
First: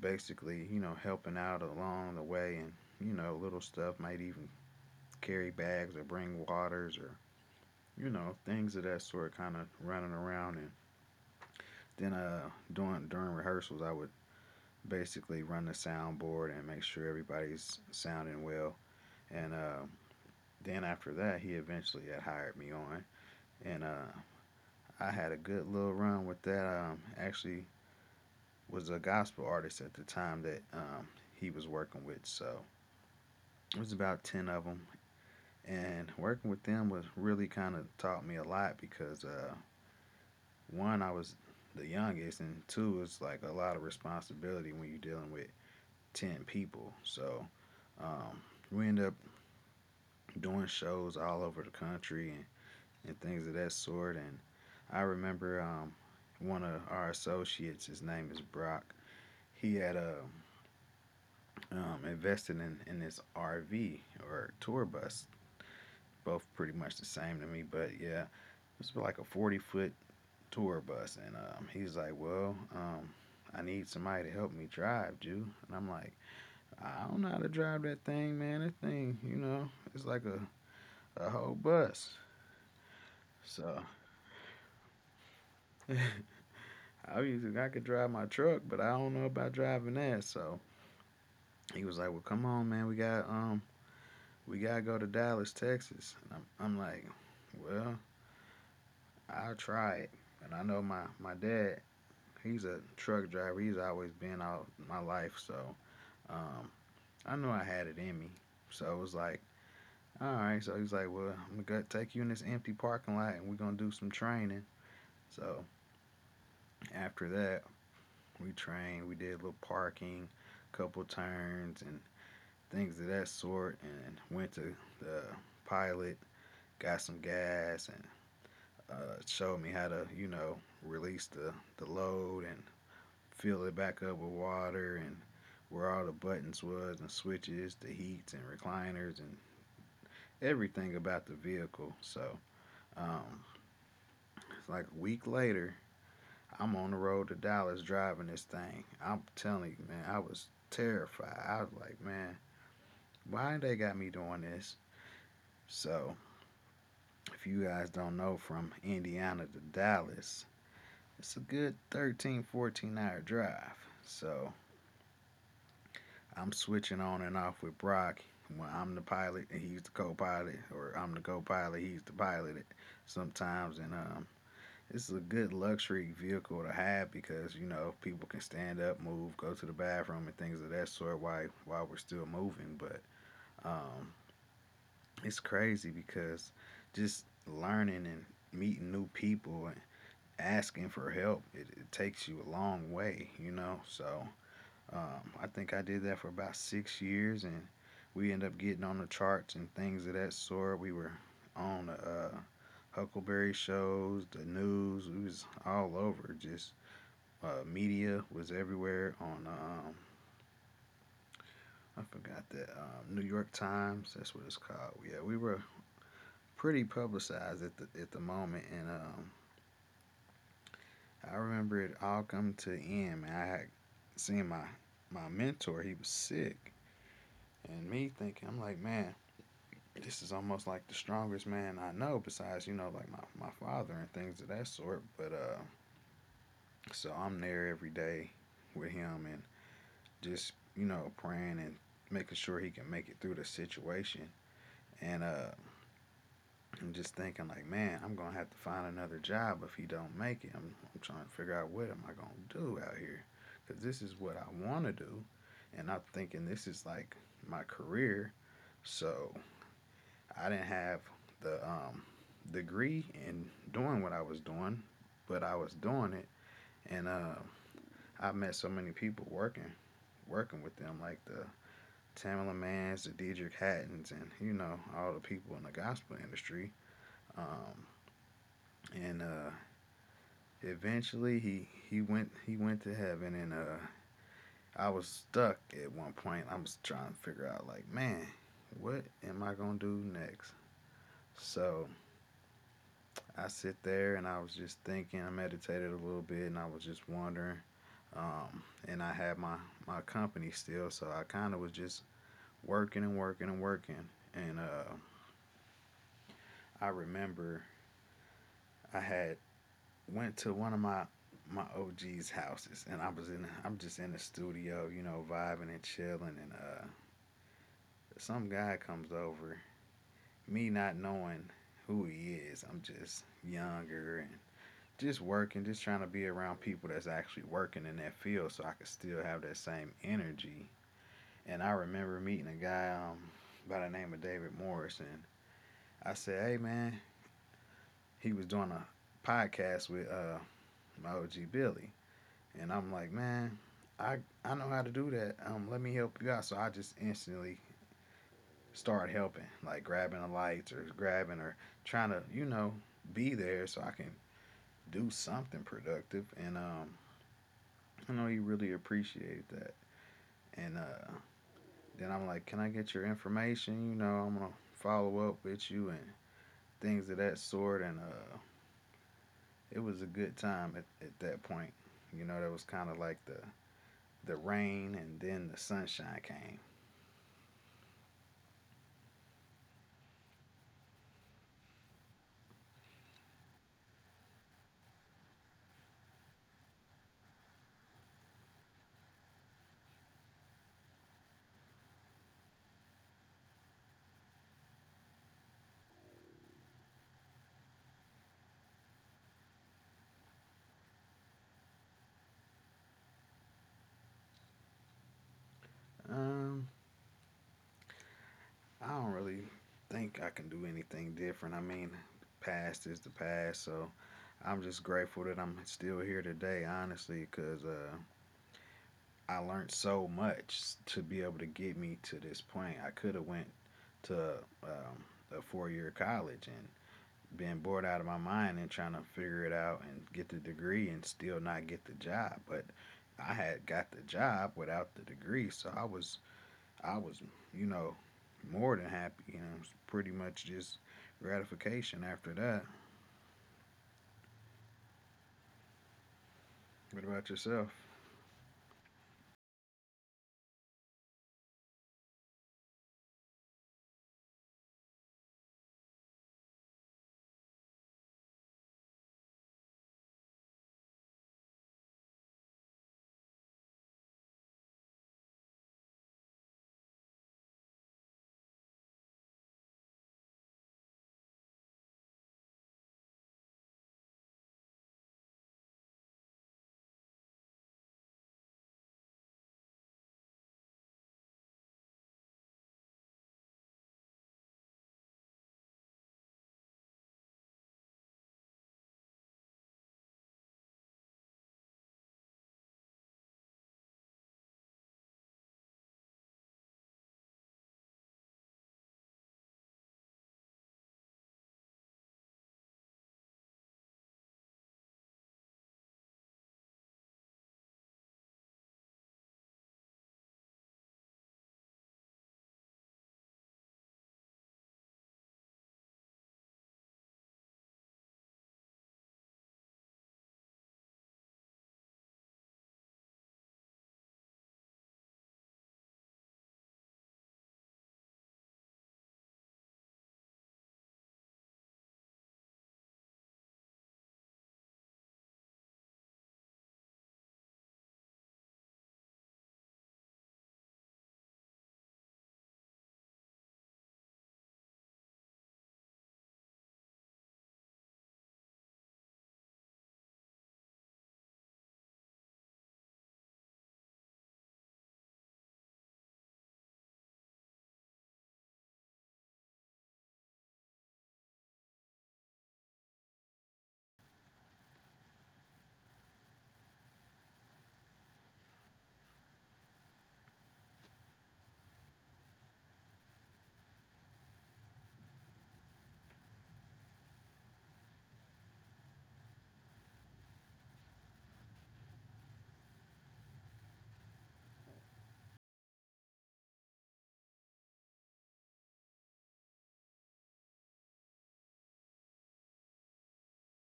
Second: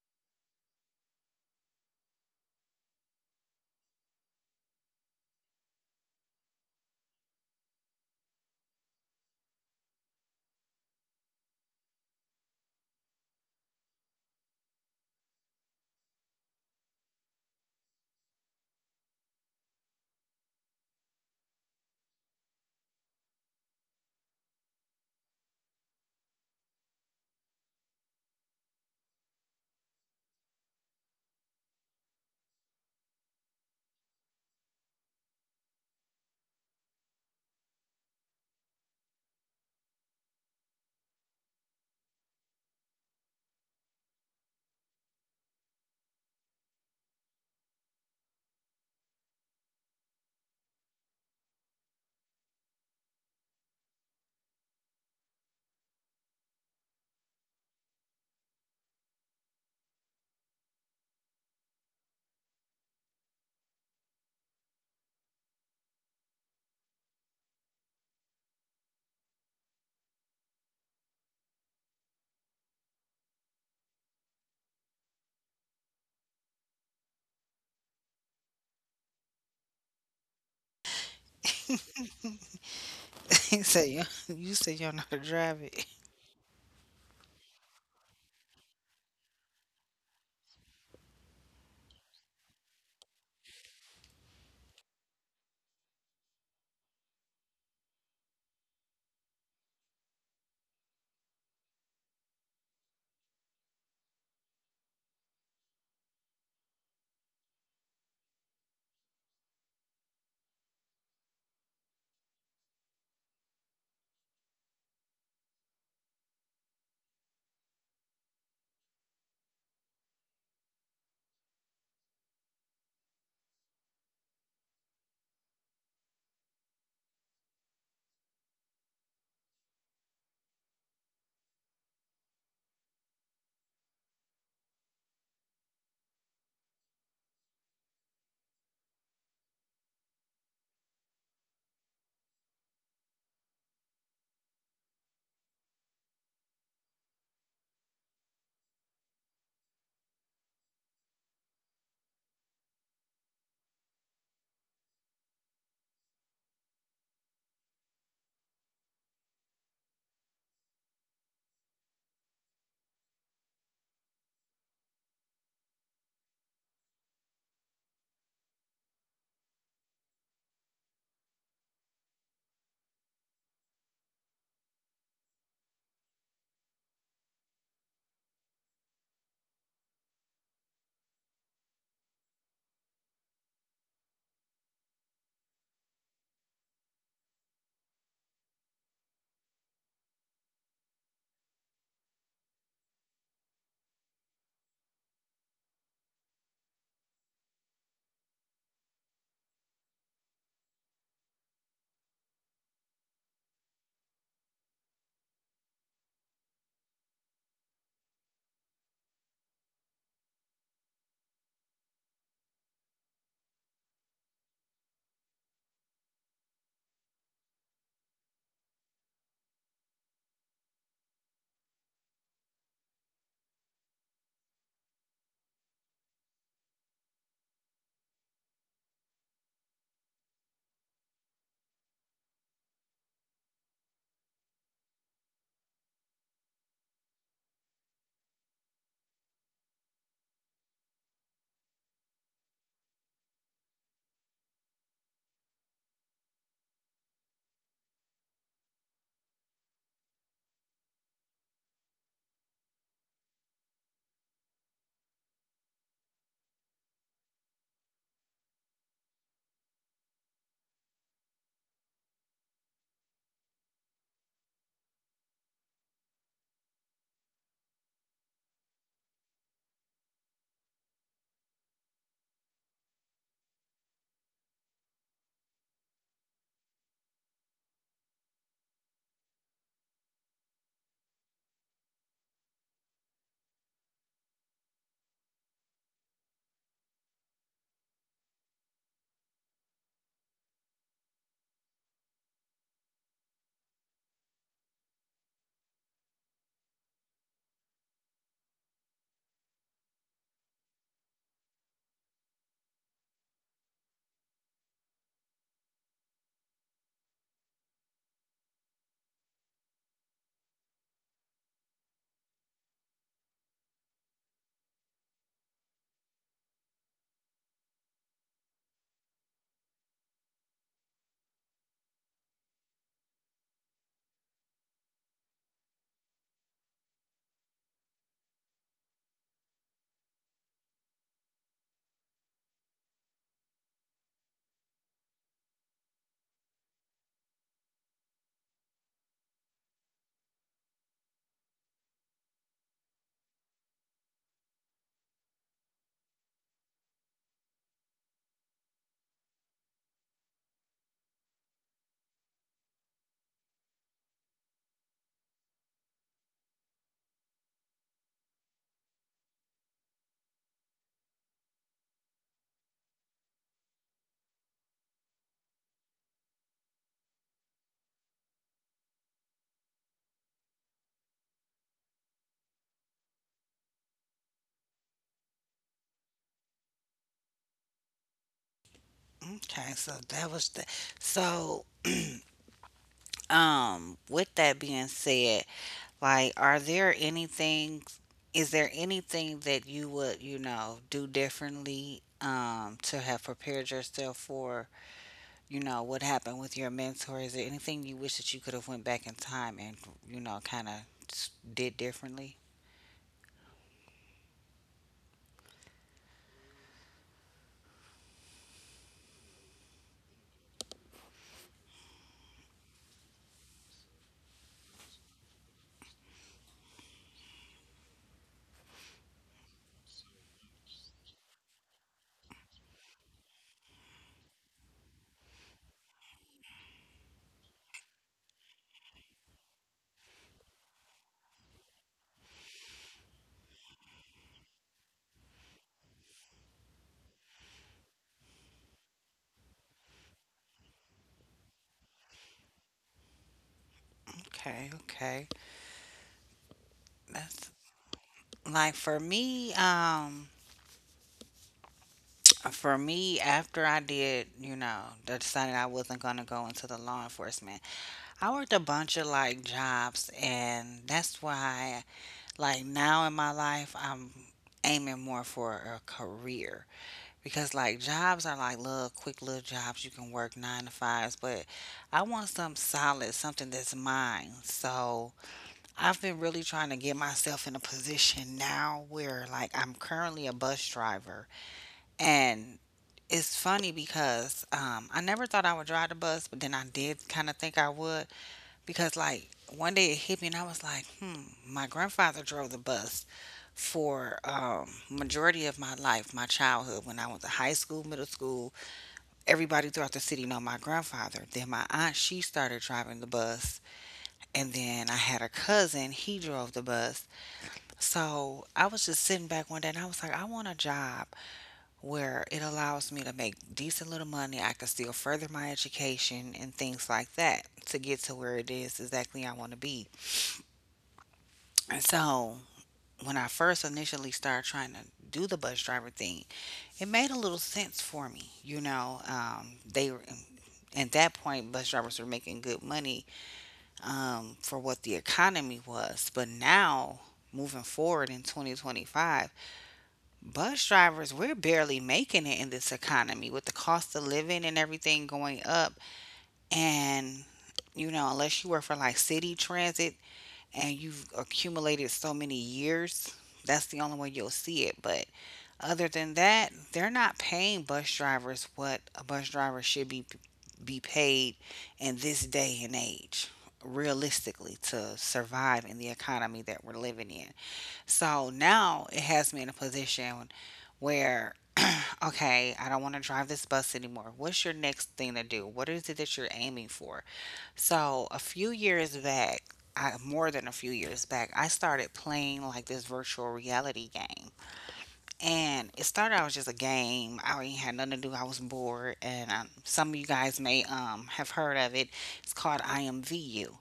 B: basically, you know, helping out along the way, and you know, little stuff. Might even carry bags or bring waters, or you know, things of that sort, kind of running around. And then uh during during rehearsals I would basically run the soundboard and make sure everybody's sounding well. And uh, then after that, he eventually had hired me on, and uh, I had a good little run with that. Um, actually, was a gospel artist at the time that um, he was working with, so it was about ten of them. And working with them was really kind of taught me a lot, because uh, one, I was the youngest, and two, it's like a lot of responsibility when you're dealing with ten people. So um, we ended up doing shows all over the country, and, and things of that sort. And I remember um, one of our associates, his name is Brock. He had uh, um, invested in, in this R V or tour bus, both pretty much the same to me, but yeah, it's like a forty foot tour bus. And um, he's like, well, um, I need somebody to help me drive, dude. And I'm like, I don't know how to drive that thing, man. That thing, you know, it's like a, a whole bus.
A: he
B: So
A: said, You, you said you don't know how to drive it.
B: I usually I could drive my truck, but I don't know about driving that. So he was like, "Well, come on, man. We got um, we gotta go to Dallas, Texas." And I'm, I'm like, "Well, I'll try it." And I know my my dad, he's a truck driver. He's always been out my life, so um, I knew I had it in me. So it was like, "All right." So he's like, "Well, I'm gonna take you in this empty parking lot, and we're gonna do some training." So after that, we trained. We did a little parking, couple turns, and things of that sort, and went to the pilot, got some gas, and uh, showed me how to, you know, release the, the load and fill it back up with water, and where all the buttons was and switches, the heats and recliners, and everything about the vehicle. So, um, like a week later, I'm on the road to Dallas driving this thing. I'm telling you, man, I was terrified. I was like, man, why they got me doing this? So if you guys don't know, from Indiana to Dallas, it's a good thirteen, fourteen hour drive. So I'm switching on and off with Brock when I'm the pilot and he's the co pilot, or I'm the co pilot, he's the pilot sometimes. And um, this is a good luxury vehicle to have because, you know, people can stand up, move, go to the bathroom, and things of that sort while, while we're still moving. But um, it's crazy because just learning and meeting new people asking for help, it, it takes you a long way, you know. So um, I think I did that for about six years, and we ended up getting on the charts and things of that sort. We were on the uh, Huckleberry shows, the news. We was all over. Just uh, media was everywhere. On um, I forgot that um, New York Times. That's what it's called. Yeah, we were pretty publicized at the at the moment, and um, I remember it all come to an end, man. I had seen my my mentor, he was sick. And me thinking, I'm like, man, this is almost like the strongest man I know, besides, you know, like my, my father and things of that sort. But uh so I'm there every day with him and just, you know, praying and making sure he can make it through the situation. And uh I'm just thinking like, man, I'm gonna have to find another job if he don't make it. I'm, I'm trying to figure out what am I gonna do out here, because this is what I want to do, and I'm thinking this is like my career. So I didn't have the um, degree in doing what I was doing, but I was doing it, and uh, I met so many people working working with them, like the Tamela Manns, the Diedrich Hattons, and you know all the people in the gospel industry. Um, and uh, Eventually he he went he went to heaven and uh I was stuck at one point. I was trying to figure out like, man, what am I gonna do next? So I sit there and I was just thinking, I meditated a little bit and I was just wondering. Um, and I had my, my company still, so I kind of was just working and working and working. And uh, I remember I had went to one of my my O G's houses, and I was in I'm just in the studio, you know, vibing and chilling, and uh, some guy comes over, me not knowing who he is. I'm just younger and just working, just trying to be around people that's actually working in that field, so I could still have that same energy. And I remember meeting a guy um, by the name of David Morrison. I said, "Hey, man," he was doing a podcast with uh, my O G Billy. And I'm like, man, I I know how to do that. Um, let me help you out. So I just instantly start helping, like grabbing the lights or grabbing or trying to, you know, be there so I can do something productive. And um, I know he really appreciated that. And uh, Then I'm like, can I get your information? You know, I'm gonna follow up with you and things of that sort. And uh, It was a good time at, at that point. You know, that was kind of like the the rain and then the sunshine came.
A: Okay, so that was the. So, um, with that being said, like, are there anything is there anything that you would, you know, do differently um to have prepared yourself for, you know, what happened with your mentor? Is there anything you wish that you could have went back in time and, you know, kind of did differently?
B: Um, I don't really think I can do anything different. I mean, past is the past, so I'm just grateful that I'm still here today, honestly, because uh, I learned so much to be able to get me to this point. I could have went to um, a four-year college and been bored out of my mind and trying to figure it out and get the degree and still not get the job, but I had got the job without the degree, so I was I was, you know, more than happy. You know, it was pretty much just gratification after that.
A: Okay, okay.
B: What about
A: That's
B: yourself?
A: like for me, um for me after I did, you know, I decided I wasn't gonna go into the law enforcement. I worked a bunch of like jobs, and that's why, like now in my life, I'm aiming more for a career, because like jobs are like little quick little jobs, you can work nine to fives, but I want something solid, something that's mine. So I've been really trying to get myself in a position now where like I'm currently a bus driver. And it's funny because, um, I never thought I would drive the bus, but then I did kind of think I would, because, like, one day it hit me and I was like, hmm, my grandfather drove the bus for, um, majority of my life, my childhood, when I went to high school, middle school. Everybody throughout the city know my grandfather. Then my aunt, she started driving the bus, and then I had a cousin, he drove the bus. So I was just sitting back one day and I was like, I want a job where it allows me to make decent little money. I can still further my education and things like that to get to where it is exactly I want to be. And so when I first initially started trying to do the bus driver thing, it made a little sense for me. You know, um, they were, at that point, bus drivers were making good money um, for what the economy was, but now moving forward in twenty twenty-five, bus drivers, we're barely making it in this economy, with the cost of living and everything going up. And, you know, unless you work for like city transit and you've accumulated so many years, that's the only way you'll see it. But other than that, they're not paying bus drivers what a bus driver should be be paid in this day and age, realistically, to survive in the economy that we're living in. So now it has me in a position where, okay, I don't want to drive this bus anymore. What's your next thing to do? What is it that you're aiming for? So, a few years back, I, more than a few years back, I started playing like this virtual reality game. And it started out as just a game. I ain't had nothing to do. I was bored. And um, some of you guys may um, have heard of it. It's called I M V U.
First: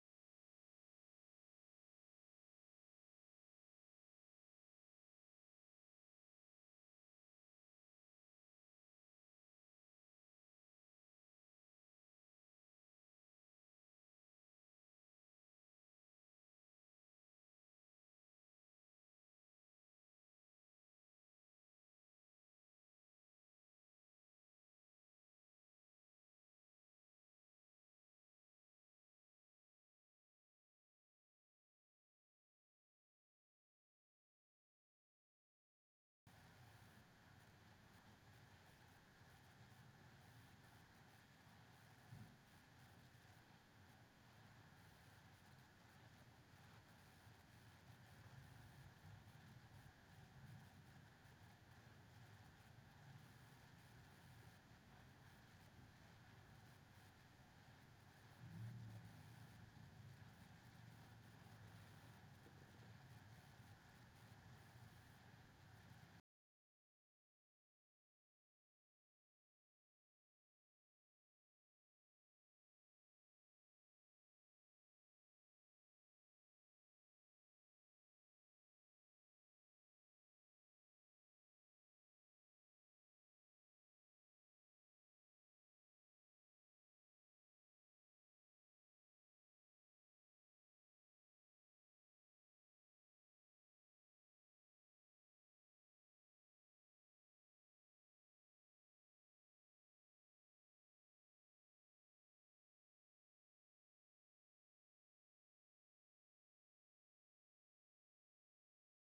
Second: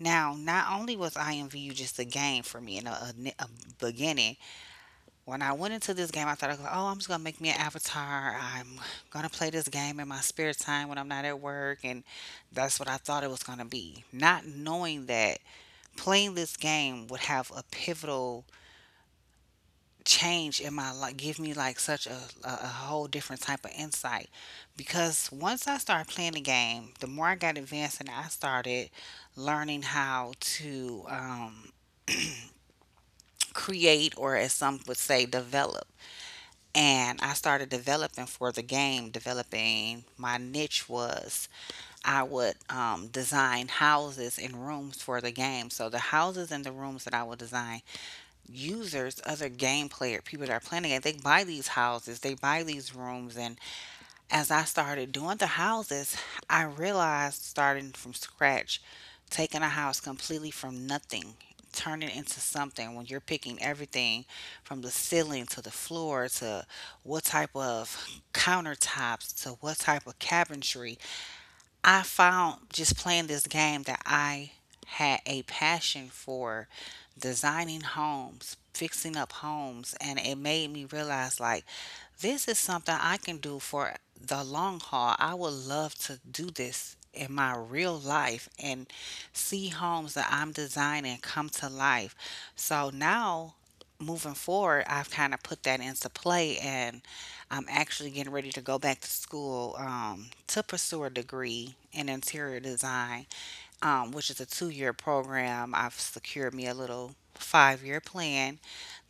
A: Now, not only was I M V U just a game for me in a, a, a beginning, when I went into this game, I thought, I was like, oh, I'm just going to make me an avatar. I'm going to play this game in my spare time when I'm not at work. And that's what I thought it was going to be. Not knowing that playing this game would have a pivotal change in my life, give me like such a, a, a whole different type of insight. Because once I started playing the game, the more I got advanced and I started learning how to um, create or, as some would say, develop. And I started developing for the game, developing my niche was I would um, design houses and rooms for the game. So the houses and the rooms that I would design, users, other game player, people that are playing the game, they buy these houses, they buy these rooms, and as I started doing the houses, I realized starting from scratch, taking a house completely from nothing, turning it into something when you're picking everything from the ceiling to the floor to what type of countertops to what type of cabinetry, I found just playing this game that I had a passion for designing homes, fixing up homes, and it made me realize like this is something I can do for the long haul. I would love to do this in my real life and see homes that I'm designing come to life. So now moving forward, I've kind of put that into play and I'm actually getting ready to go back to school um, to pursue a degree in interior design, um, which is a two year program. I've secured me a little five year plan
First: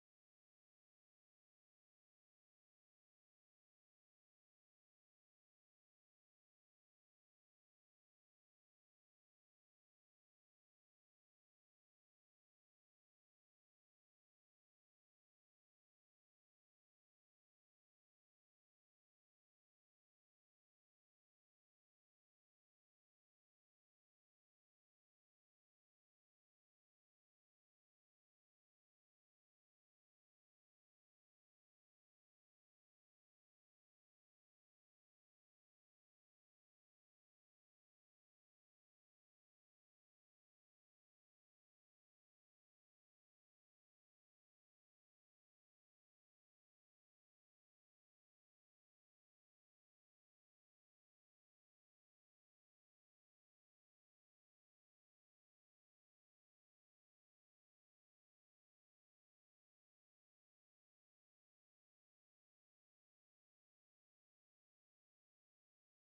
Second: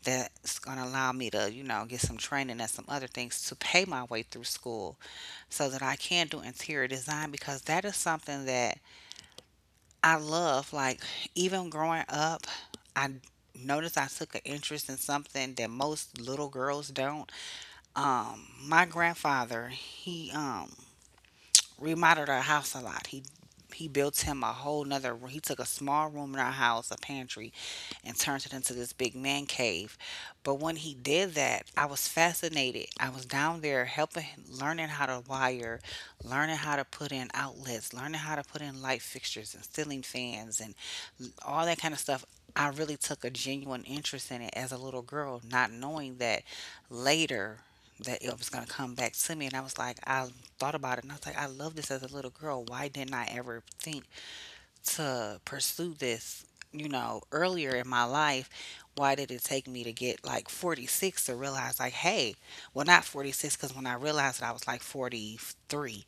A: that's going to allow me to, you know, get some training and some other things to pay my way through school so that I can do interior design because that is something that I love. Like, even growing up, I noticed I took an interest in something that most little girls don't. Um, my grandfather, he um remodeled our house a lot. He he built him a whole nother room. He took a small room in our house, a pantry, and turned it into this big man cave. But when he did that, I was fascinated. I was down there helping, him- learning how to wire, learning how to put in outlets, learning how to put in light fixtures and ceiling fans and all that kind of stuff. I really took a genuine interest in it as a little girl, not knowing that later that it was gonna come back to me, and I was like, I thought about it, and I was like, I love this as a little girl. Why didn't I ever think to pursue this? You know, earlier in my life, why did it take me to get like forty-six to realize, like, hey, well, not forty-six, because when I realized it, I was like forty-three.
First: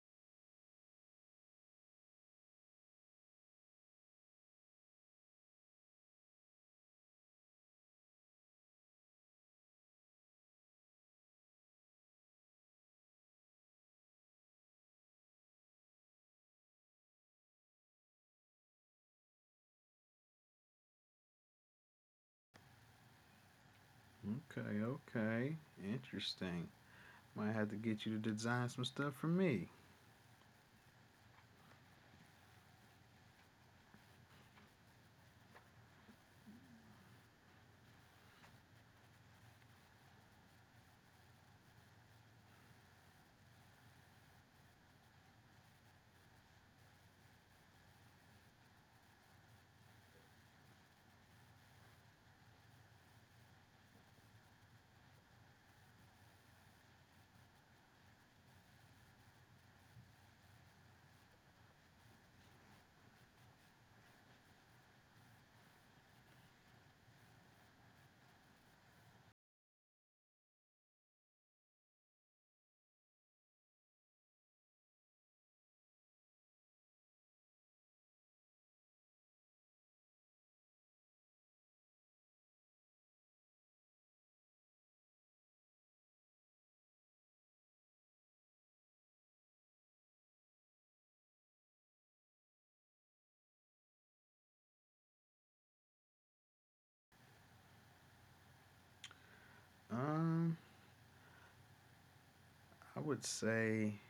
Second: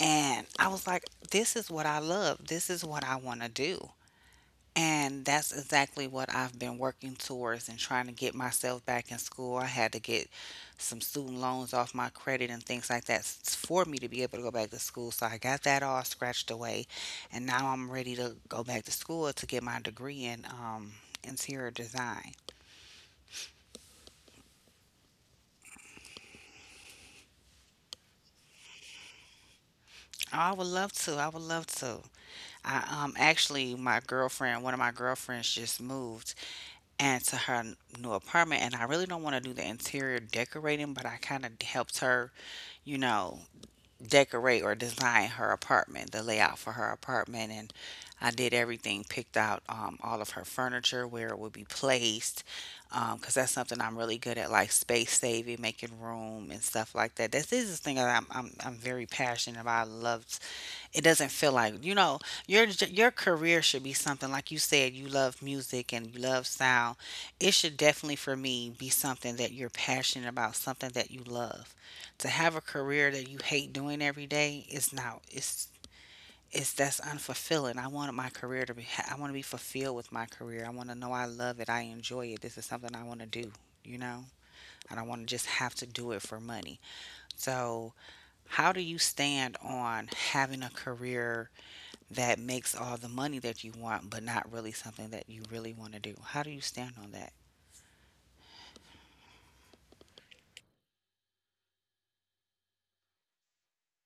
A: And I was like, this is what I love. This is what I want to do. And that's exactly what I've been working towards and trying to get myself back in school. I had to get some student loans off my credit and things like that s- for me to be able to go back to school. So I got that all scratched away, and now I'm ready to go back to school to get my degree in um, interior design.
B: Okay, okay, interesting. Might have to get you to design some stuff for me.
A: Oh, I would love to. I would love to. I um actually my girlfriend, one of my girlfriends just moved and to her n- new apartment and I really don't want to do the interior decorating, but I kind of helped her, you know, decorate or design her apartment, the layout for her apartment. And I did everything, picked out um, all of her furniture, where it would be placed, because that's something I'm really good at, like space saving, making room, and stuff like that. This is the thing that I'm, I'm, I'm very passionate about. I love, it doesn't feel like, you know, your your career should be something. Like you said, you love music and you love sound. It should definitely for me be something that you're passionate about, something that you love. To have a career that you hate doing every day is not, it's it's that's unfulfilling. I want my career to be ha- I want to be fulfilled with my career. I want to know I love it, I enjoy it, this is something I want to do, you know. I don't want to just have to do it for money. So, how do you stand on having a career that makes all the money that you want, but not really something that you really want to do? How do you stand on that?
B: Um, I would say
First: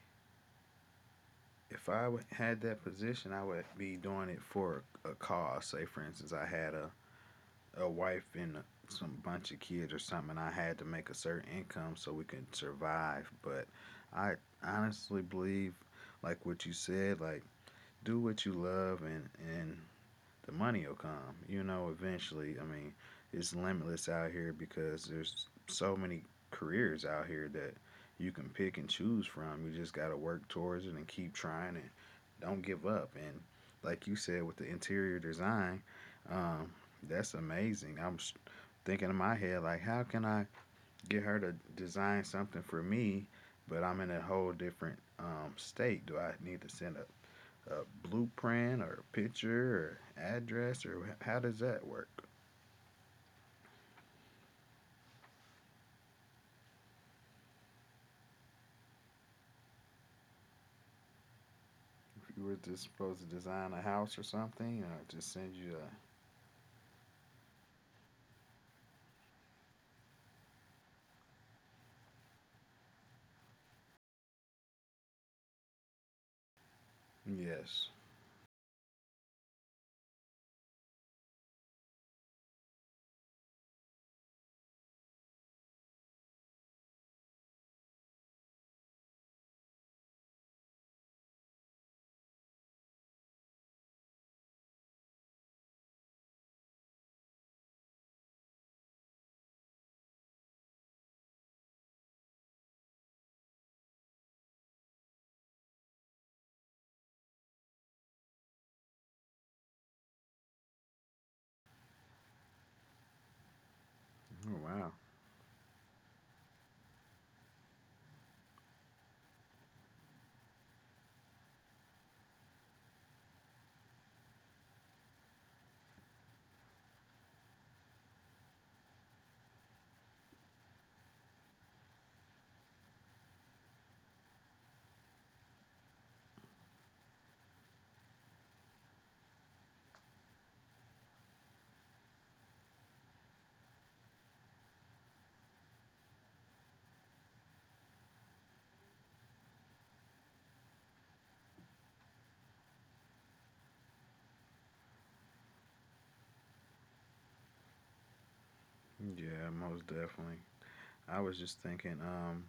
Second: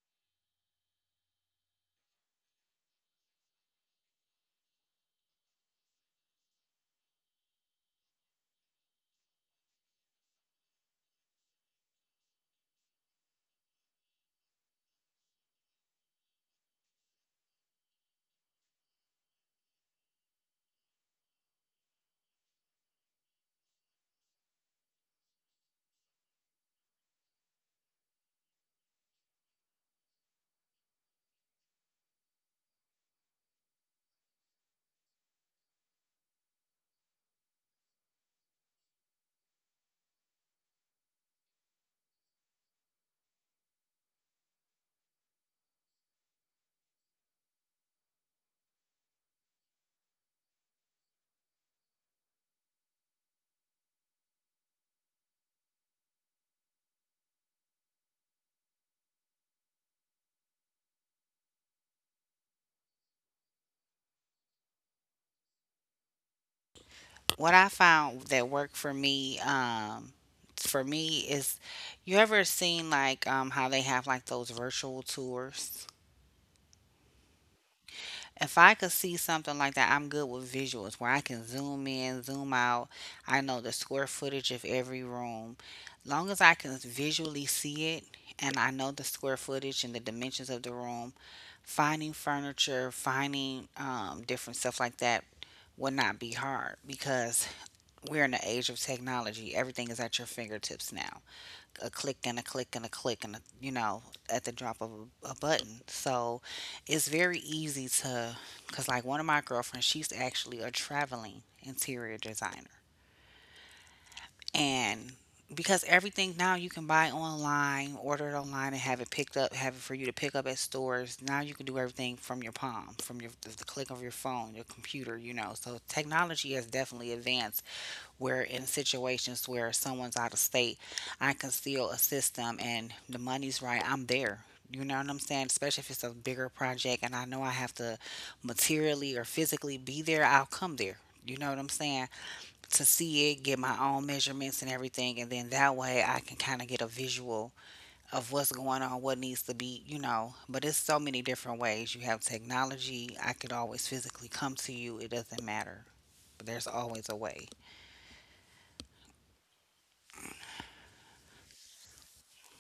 B: if I would- had that position, I would be doing it for a cause. Say, for instance, I had a, a wife and a, some bunch of kids or something. And I had to make a certain income so we could survive. But I honestly believe, like what you said, like do what you love and and the money will come, you know, eventually. I mean, it's limitless out here because there's so many careers out here that you can pick and choose from. You just got to work towards it and keep trying and don't give up. And like you said with the interior design, um, that's amazing. I'm thinking in my head, like, how can I get her to design something for me, but I'm in a whole different um, state. Do I need to send a a blueprint or a picture or address, or how does that work? If you were just supposed to design a house or something, uh, just send you a
A: What I found that worked for me, um, for me is, you ever seen like um, how they have like those virtual tours?
B: yes.
A: If I could see something like that, I'm good with visuals where I can zoom in, zoom out. I know the square footage of every room. Long as I can visually see it and I know the square footage and the dimensions of the room, finding furniture, finding um, different stuff like that will not be hard because we're in the age of technology. Everything is at your fingertips now. A click and a click and a click and a, you know, at the drop of a, a button. So it's very easy to, because like one of my girlfriends, she's actually a traveling interior designer.
B: Oh, wow.
A: And because everything now you can buy online, order it online, and have it picked up, have it for you to pick up at stores. Now you can do everything from your palm, from your the click of your phone, your computer, you know. So technology has definitely advanced where in situations where someone's out of state, I can still assist them and the money's right, I'm there. You know what I'm saying? Especially if it's a bigger project and I know I have to materially or physically be there, I'll come there. You know what I'm saying? To see it, get my own measurements and everything, and then that way I can kind of get a visual of what's going on, what needs to be, you know. But it's so many different ways. You have technology. I could always physically come to you. It doesn't matter. But there's always a way.
B: Yeah, most definitely. I was just thinking, um,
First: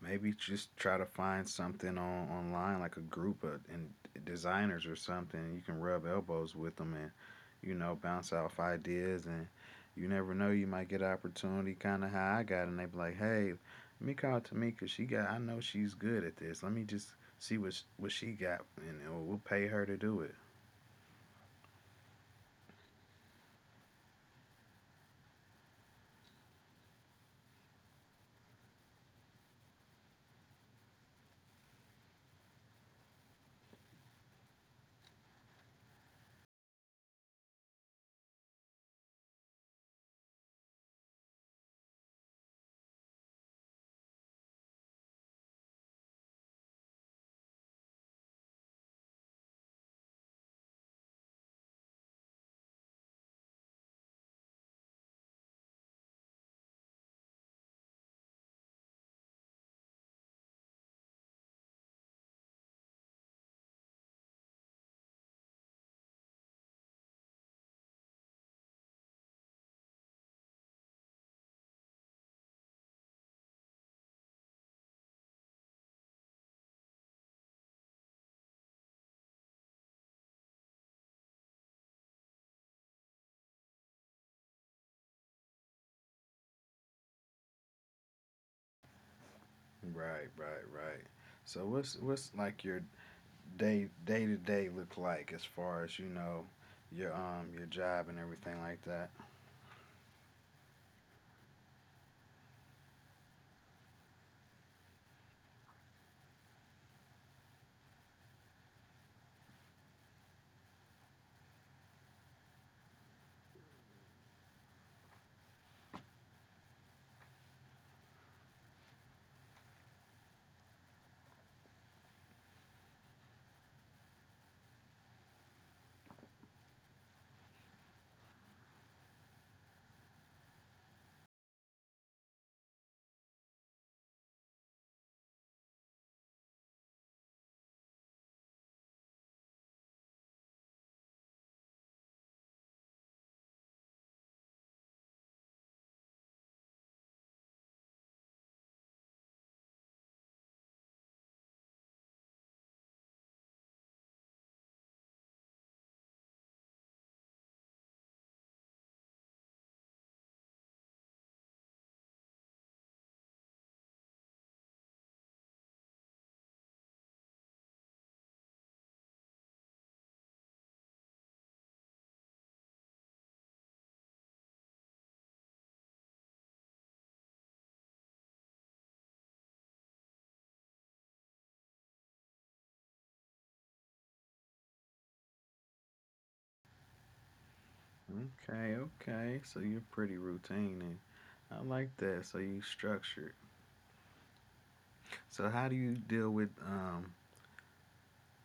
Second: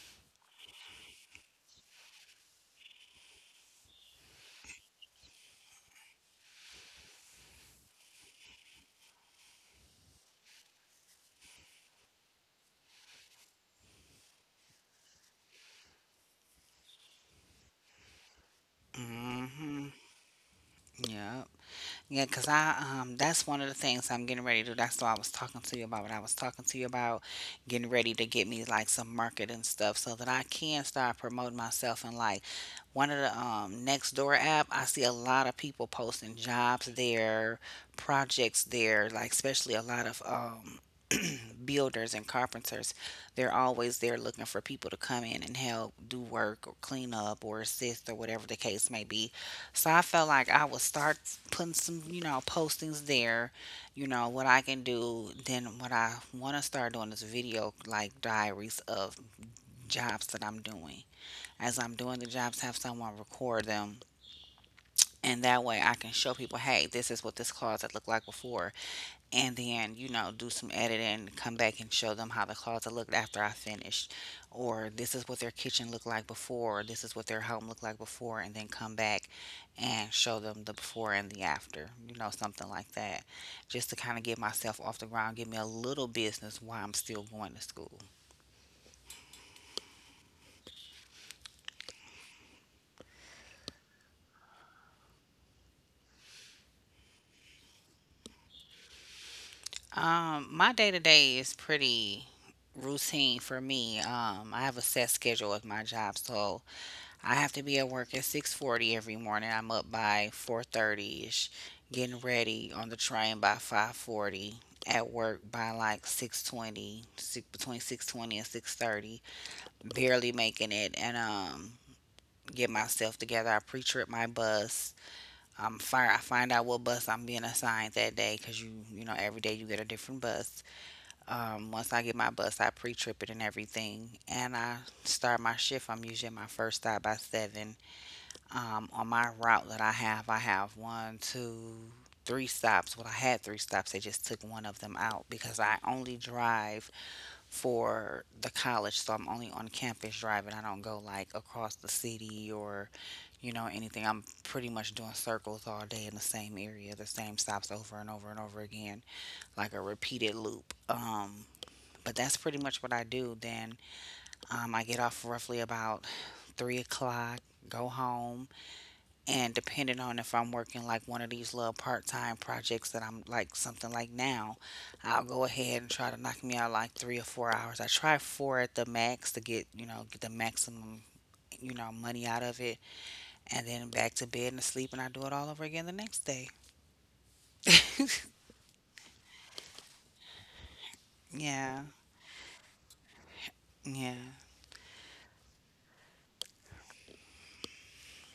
B: maybe just try to find something on online like a group of and designers or something. You can rub elbows with them and, you know, bounce off ideas, and you never know, you might get an opportunity kinda how I got. And they be like, "Hey, let me call Tamika, she got I know she's good at this. Let me just see what sh- what she got, and, and we'll
A: Mm.
B: pay her
A: Mhm.
B: to do it."
A: Yeah. Yeah, because I um that's one of the things I'm getting ready to do. That's what I was talking to you about. What I was talking to you about Getting ready to get me like some marketing stuff so that I can start promoting myself, and like one of the um Next Door app, I see a lot of people posting jobs there, projects there, like especially a lot of um builders and carpenters, they're always there looking for people to come in and help do work or clean up or assist or whatever the case may be. So I felt like I would start putting some, you know, postings there, you know, what I can do. Then what I want to start doing is video like diaries of jobs that I'm doing. As I'm doing the jobs, have someone record them. And that way I can show people, hey, this is what this closet looked like before, and then you know, do some editing, come back and show them how the closet looked after I finished. Or this is what their kitchen looked like before, or this is what their home looked like before, and then come back and show them the before and the after, you know, something like that, just to kind of get myself off the ground, give me a little business while I'm still going to school.
B: Right, right, right. So what's what's like your day day to day look like as far as, you know, your um your job and everything like that?
A: Um my day to day is pretty routine for me. um I have a set schedule with my job, so I have to be at work at six forty every morning. I'm up by 4:30ish, getting ready on the train by five forty, at work by like six twenty, between six twenty and six thirty, barely making it, and um get myself together. I pre-trip my bus. I'm fire I find out what bus I'm being assigned that day, cuz you you know every day you get a different bus. Um once I get my bus, I pre-trip it and everything and I start my shift. I'm usually at my first stop by seven. Um, on my route that I have, I have one, two, three stops. Well, I had three stops. They just took one of them out because I only drive for the college, so I'm only on campus driving. I don't go like across the city or, you know, anything. I'm pretty much doing circles all day in the same area, the same stops over and over and over again, like a repeated loop. Um, but that's pretty much what I do. Then um, I get off roughly about three o'clock, go home, and depending on if I'm working like one of these little part time projects that I'm like something like now, I'll go ahead and try to knock me out like three or four hours. I try four at the max to get, you know, get the maximum, you know, money out of it. And then back to bed and to sleep, and I do it all over again the next day.
B: Okay, okay. So you're pretty routine and I
A: Yeah.
B: like that. So you structured.
A: Yeah.
B: So how do you deal with um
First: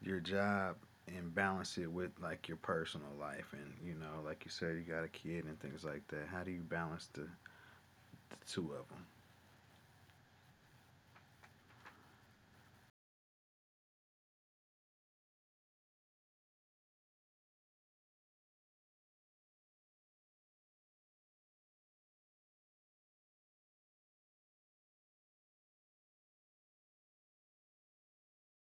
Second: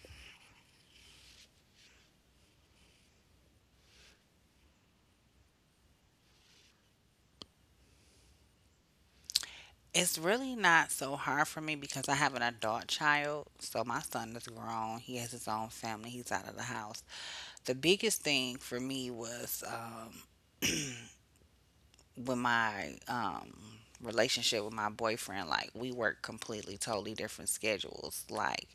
B: your job and balance it with, like, your personal life, and you know, like you said, you got a kid and things like that? How do you balance the, the two of them?
A: It's really not so hard for me because I have an adult child. So my son is grown. He has his own family. He's out of the house. The biggest thing for me was um, with my um relationship with my boyfriend. Like, we work completely totally different schedules. Like,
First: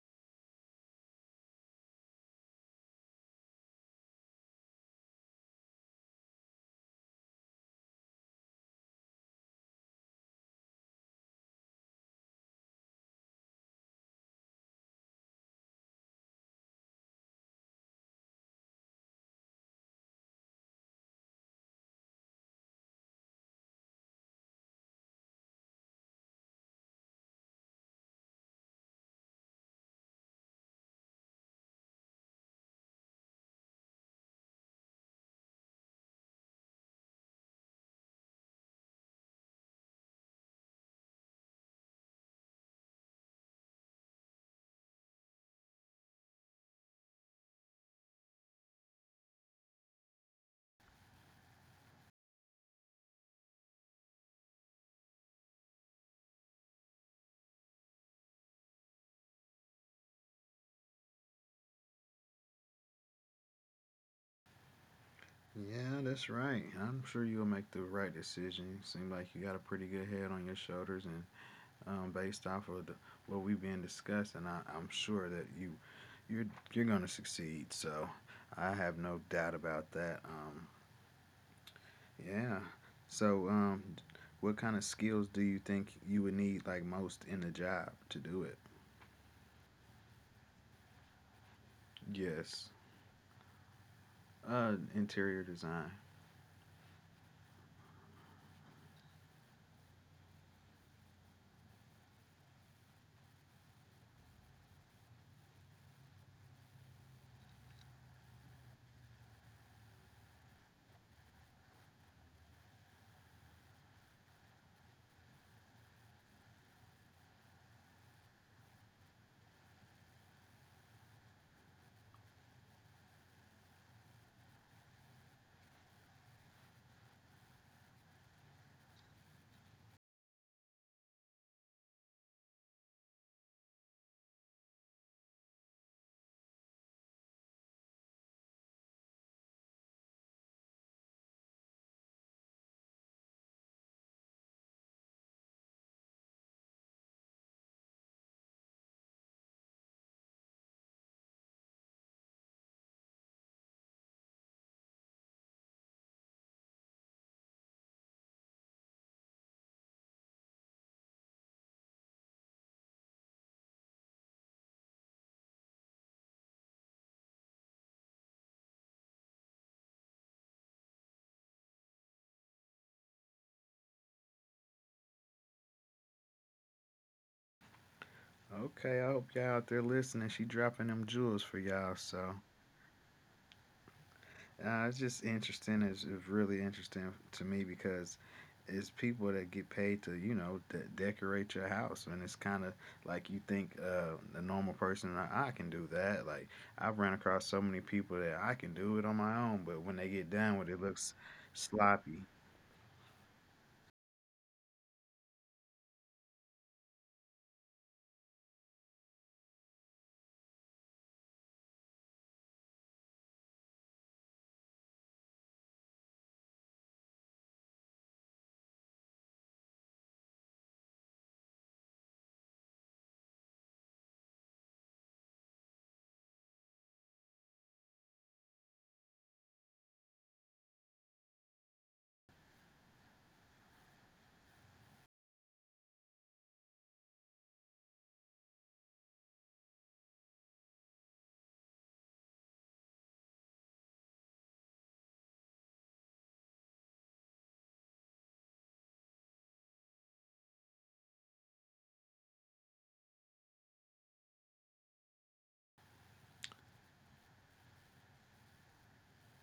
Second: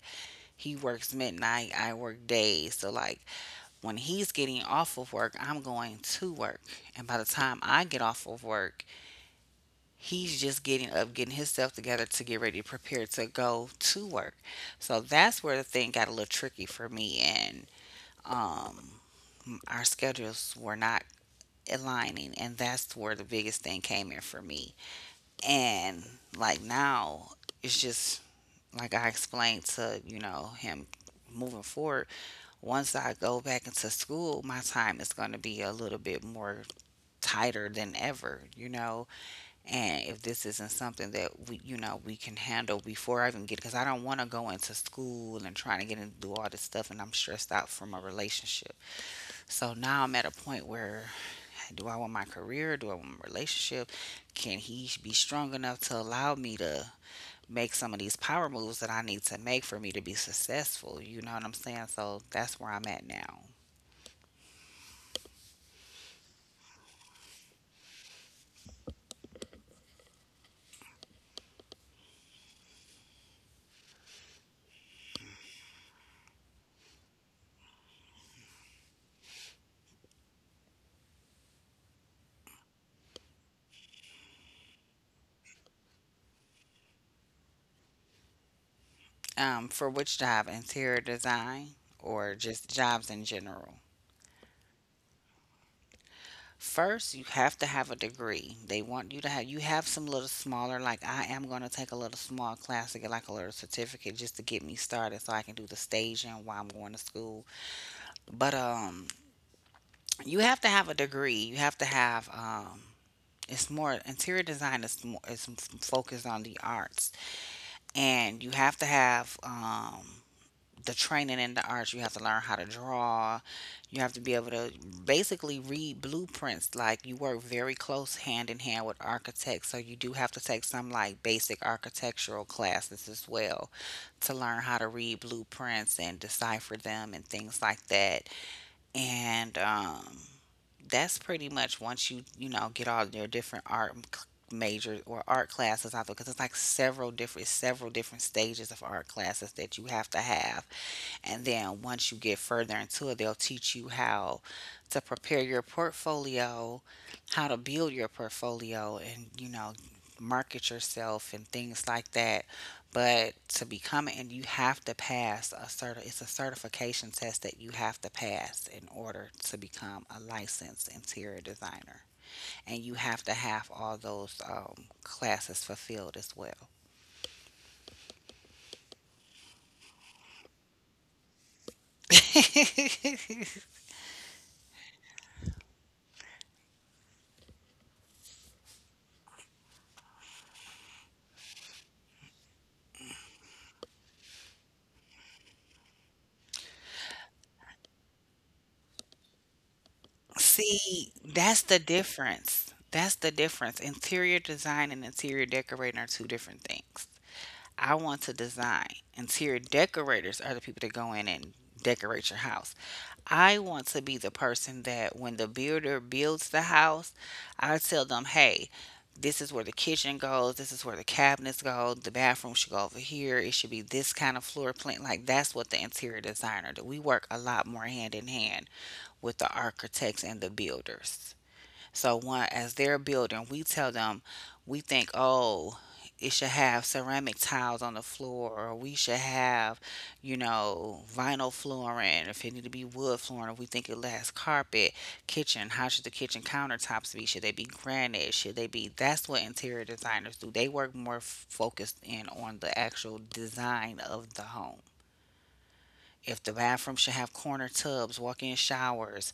A: he works midnight, I work days. So like when he's getting off of work, I'm going to work, and by the time I get off of work, he's just getting up, getting himself together to get ready prepared to go to work. So that's where the thing got a little tricky for me, and um our schedules were not aligning, and that's where the biggest thing came in for me. And like now, it's just like I explained to, you know, him moving forward. Once I go back into school, my time is going to be a little bit more tighter than ever, you know. And if this isn't something that we, you know, we can handle before I even get, because I don't want to go into school and trying to get into do all this stuff, and I'm stressed out from a relationship. So now I'm at a point where, do I want my career? Do I want my relationship? Can he be strong enough to allow me to make some of these power moves that I need to make for me to be successful? You know what I'm saying? So that's where I'm at now.
B: Yeah, that's right. I'm sure you'll make the right decision. Seems like you got a pretty good head on your shoulders, and um, based off of the, what we've been discussing, I, I'm sure that you you're you're gonna succeed, so I have no doubt about that um, Yeah. So, um, what kind of skills do you think you would need, like, most in the job to do it?
A: Um, for which job? Interior design or
B: Yes.
A: just jobs in general?
B: Uh, interior design.
A: First, you have to have a degree. They want you to have, you have some little smaller, like I am going to take a little small class to get like a little certificate just to get me started, so I can do the staging while I'm going to school. But um you have to have a degree. You have to have um it's more, interior design is more is focused on the arts, and you have to have um, the training in the arts. You have to learn how to draw. You have to be able to basically read blueprints. Like, you work very close hand in hand with architects, so you do have to take some like basic architectural classes as well to learn how to read blueprints and decipher them and things like that. And um, that's pretty much, once you, you know, get all your different art m- c- majors or art classes out there, because it's like several different several different stages of art classes that you have to have. And then once you get further into it, they'll teach you how to prepare your portfolio, how to build your portfolio, and you know, market yourself and things like that. But to become an, you have to pass a certi- it's a certification test that you have to pass in order to become a licensed interior designer, and you have to have all those um, classes fulfilled as well.
B: Okay, I hope y'all out there listening. She dropping them jewels for y'all. So, Uh, it's just interesting. It's, it's really interesting to me because it's people that get paid to, you know, de- decorate your house. And it's kind of like, you think uh, a normal person, I-, I can do that. Like, I've ran across so many people that I can do it on my own, but when they get done with it, it looks
A: See, that's the
B: sloppy.
A: difference. That's the difference. Interior design and interior decorating are two different things. I want to design. Interior decorators are the people that go in and decorate your house. I want to be the person that when the builder builds the house, I tell them, hey, this is where the kitchen goes, this is where the cabinets go, the bathroom should go over here, it should be this kind of floor plan. Like, that's what the interior designer do. We work a lot more hand in hand with the architects and the builders. So one, as they're building, we tell them we think, oh, it should have ceramic tiles on the floor, or we should have, you know, vinyl flooring. If it need to be wood flooring, if we think it lasts carpet, kitchen, how should the kitchen countertops be? Should they be granite? Should they be? That's what interior designers do. They work more f- focused in on the actual design of the home. If the bathroom should have corner tubs, walk in showers,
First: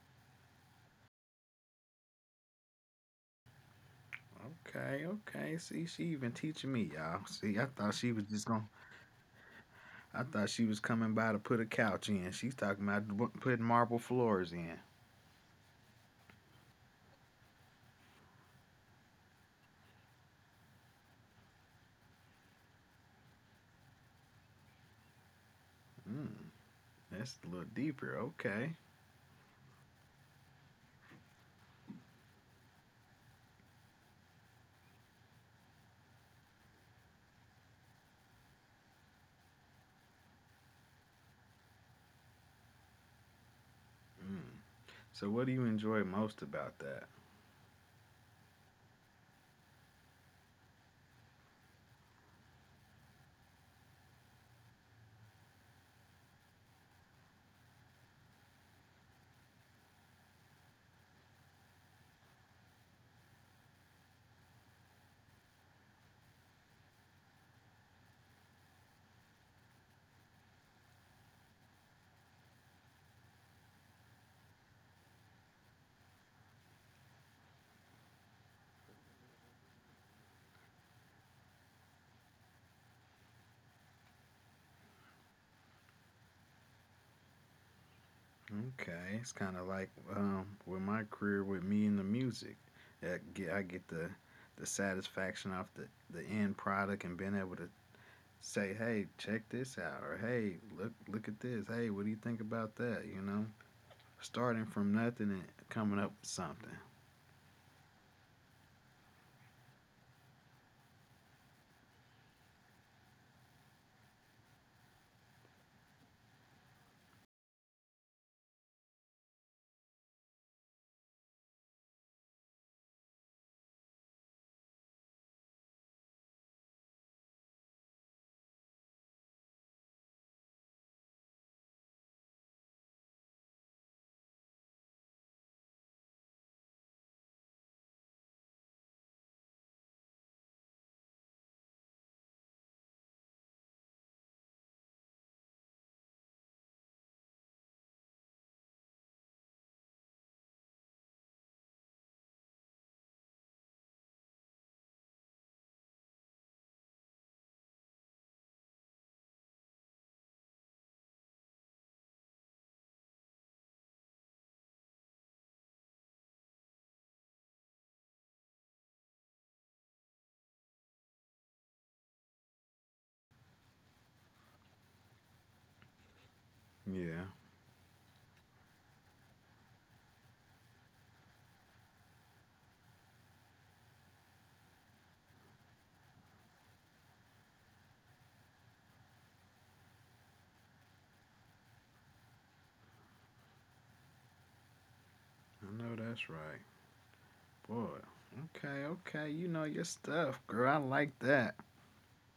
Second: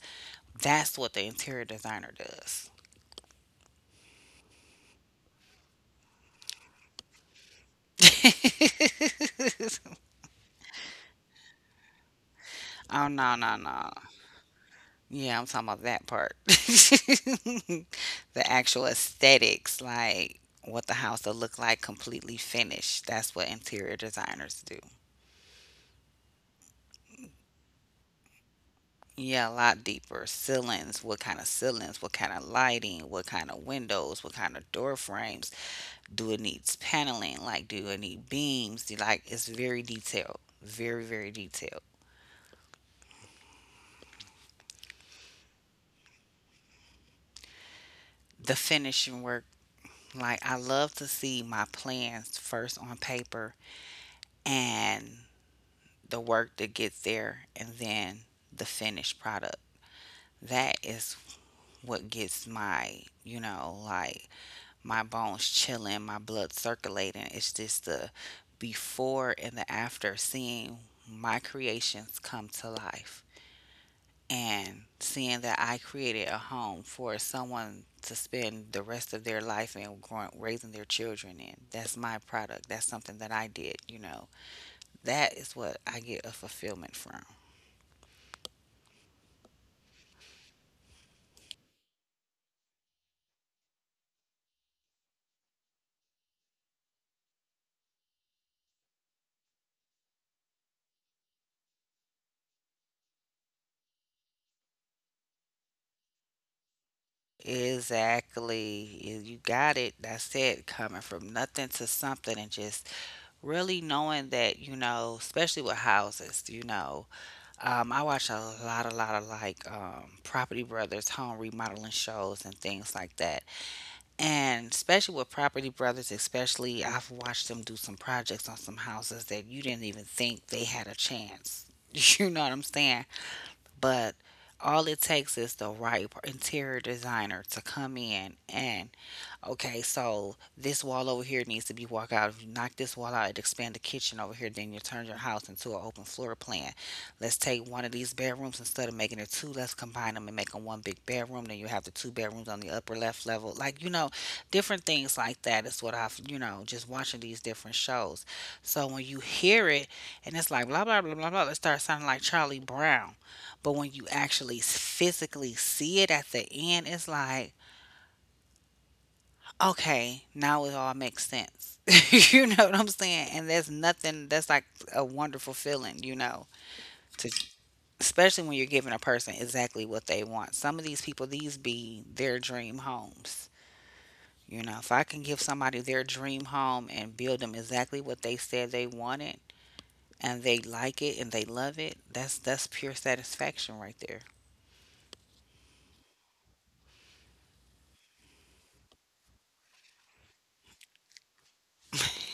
A: that's what the interior designer does.
B: Okay, okay. See, she even teaching me, y'all. See, I thought she was just going, to I thought she was coming by to put a couch in. She's talking
A: Oh,
B: about w-
A: no, no,
B: putting
A: no.
B: marble floors in.
A: Yeah, I'm talking about that part. The actual aesthetics, like what the house will look like completely finished. That's what interior designers do.
B: Mm, that's a little deeper. Okay.
A: Yeah, a lot deeper. Ceilings, what kind of ceilings, what kind of lighting, what kind of windows, what kind of door frames. Do it needs paneling? Like, do it need beams? Do, like, it's very detailed. Very, very detailed.
B: Mm. So, what do you enjoy most about that?
A: The finishing work. Like, I love to see my plans first on paper, and the work that gets there, and then the finished product. That is what gets my, you know, like my bones chilling, my blood circulating. It's just the before and the after, seeing my creations come to life. And seeing that I created a home for someone to spend the rest of their life and growing, raising their children in. That's my product. That's something that I did, you know. That is what I get a fulfillment from.
B: Okay, it's kind of like, um, with my career, with me and the music, I get, I get the the satisfaction off the the end product and being able to say, "Hey, check this out," or "Hey, look look at this," "Hey, what do you think about that?" You know, starting from nothing and coming up with something.
A: Exactly. You you got it. That's it. Coming from nothing to something, and just really knowing that, you know, especially with houses, you know, um, I watch a lot, a lot of like um, Property Brothers, home remodeling shows and things like that. And especially with Property Brothers, especially, I've watched them do some projects on some houses that you didn't even think they had a chance. You know what I'm saying? But all it takes is the right interior designer to come in and, okay, so this wall over here needs to be walked out. If you knock this wall out, it expand the kitchen over here. Then you turn your house into an open floor plan. Let's take one of these bedrooms, instead of making it two. Let's combine them and make them one big bedroom. Then you have the two bedrooms on the upper left level. Like, you know, different things like that is what I've, you know, just watching these different shows. So when you hear it, and it's like blah blah blah blah blah, it starts sounding like Charlie Brown. But when you actually physically see it at the end, it's like, okay, now it all makes sense. You know what I'm saying? And there's nothing that's like a wonderful feeling, you know,
B: Yeah,
A: to, especially when you're giving a person exactly what they want. Some of these people, these be their dream homes. You know, if I can give somebody their dream home and build them exactly what they said they wanted, and they like it and they love it, that's that's pure satisfaction right there.
B: I know that's right, boy. Okay, okay, you know your stuff, girl. I like that.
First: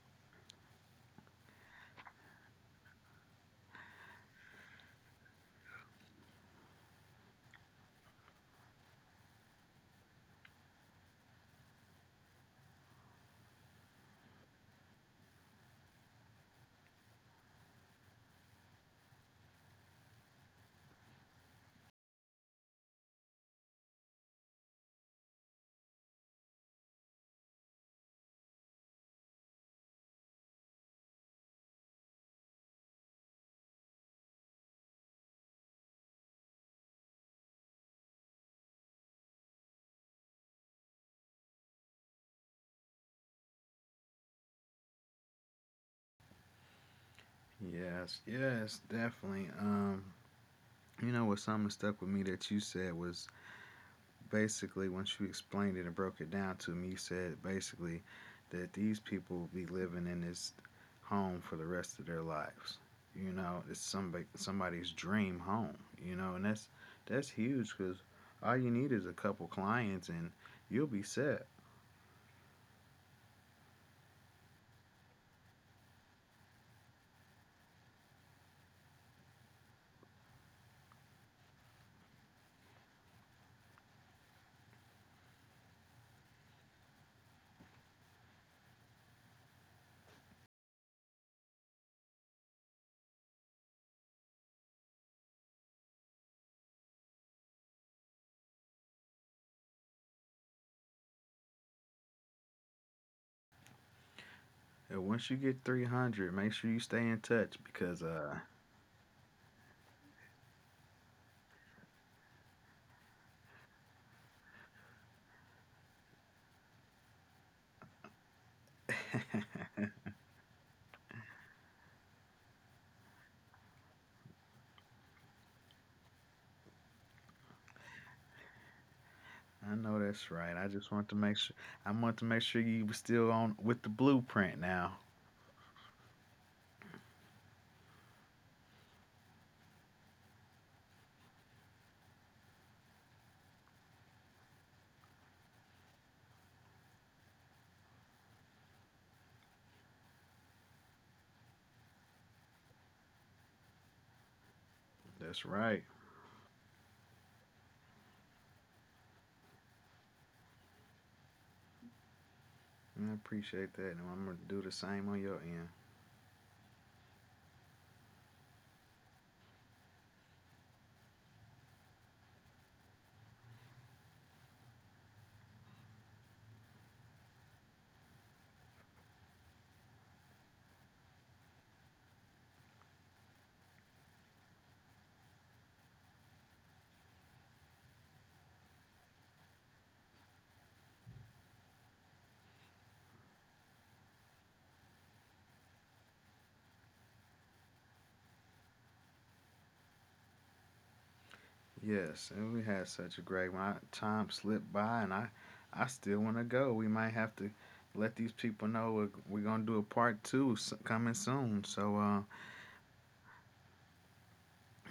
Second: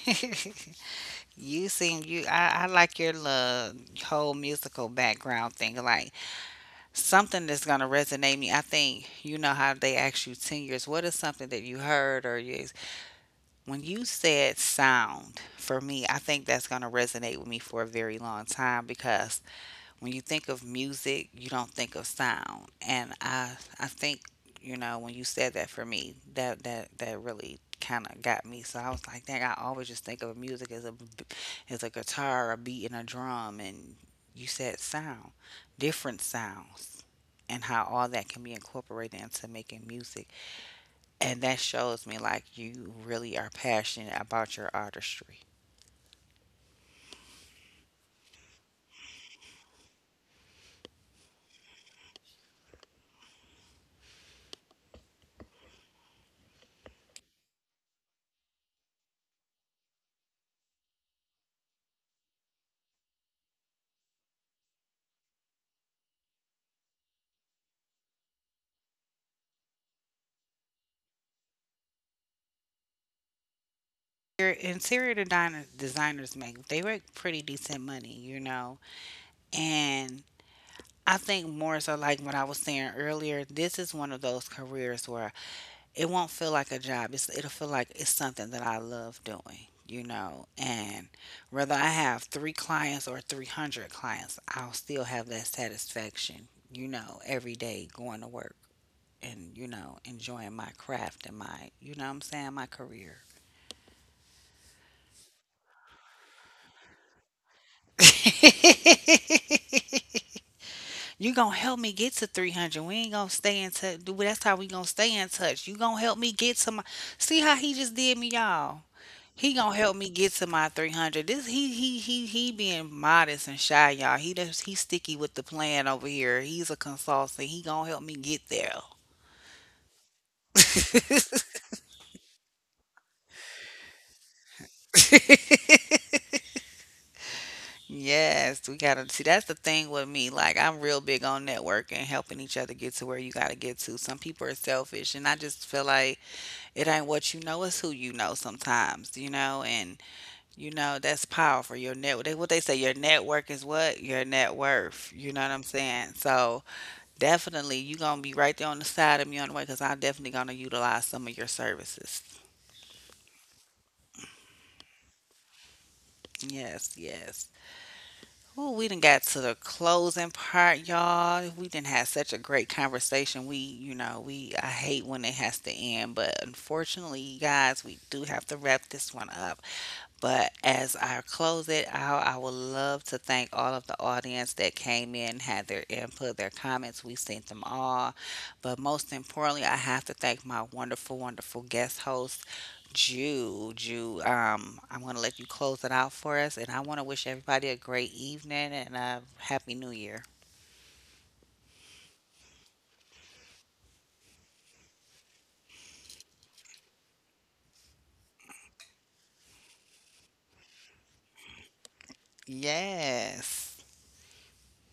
A: You seem, you, I, I like your little whole musical background thing. Like, something that's going to resonate me. I think, you know how they ask you ten years, what is something that you heard or you, when you said sound for me, I think that's going to resonate with me for a very long time, because when you think of music, you don't think of sound. And I I think, you know, when you said that for me, that that that really kind of got me. So I was like, dang, I always just think of music as a b- as a guitar, a beat, and a drum. And you said sound, different sounds, and how all that can be incorporated into making music. And that shows me, like, you really are passionate about your artistry.
B: Yes, yes, definitely. Um, You know what? Something stuck with me that you said was basically, once you explained it and broke it down to me, you said basically that these people will be living in this home for the rest of their lives. You know, it's somebody somebody's dream home. You know, and that's that's huge because all you need is a couple clients and you'll be set.
A: Your interior designer, designers make, they make pretty decent money, you know. And I think more so, like what I was saying earlier, this is one of those careers where it won't feel like a job. It's, it'll feel like it's something that I love doing, you know. And whether I have three clients or three hundred clients, I'll still have that satisfaction, you know, every day going to work and, you know, enjoying my craft and my, you know what I'm saying, my career.
B: And once you get three hundred, make sure you stay in touch, because uh
A: You gonna help me get to three hundred. We ain't gonna stay in touch. Dude, that's how we gonna stay in touch. You gonna help me get to my. See how he just did me, y'all. He gonna help me get to my three hundred. This, he he he he being modest and shy, y'all. He does he sticky with the plan over here. He's a consultant. He gonna help me get there.
B: I know that's right. I just want to make sure. I want to make sure you were still on with the blueprint now.
A: Yes, we gotta see. That's the thing with me. Like, I'm real big on networking, helping each other get to where you gotta get to. Some people are selfish, and I just feel like, it ain't what you know, it's who you know sometimes, you know. And you know, that's powerful. Your network, what they say, your network is what? Your net worth. You know
B: That's
A: what I'm
B: right.
A: saying? So definitely you gonna be right there on the side of me on the way, because I'm definitely gonna utilize some of your services.
B: I appreciate that, and I'm gonna do the same on your end.
A: Yes, yes. Ooh, we done got to the closing part, y'all. We didn't have such a great conversation. We, you know, we, I hate when it has to end, but unfortunately, you guys, we do have to wrap this one up. But as I close it out, I would love to thank all of the audience that came in, had their input, their comments. We sent them all. But most importantly, I have to thank my wonderful, wonderful guest host, Jew. Jew, um, I'm going to let you close it out for us. And I want to wish everybody a great evening and a happy new year.
B: Yes, and we had such a great one. I, time slipped by, and I, I still want to go. We might have to let these people know we're, we're gonna do a part two s- coming soon. So, uh,
A: Yes.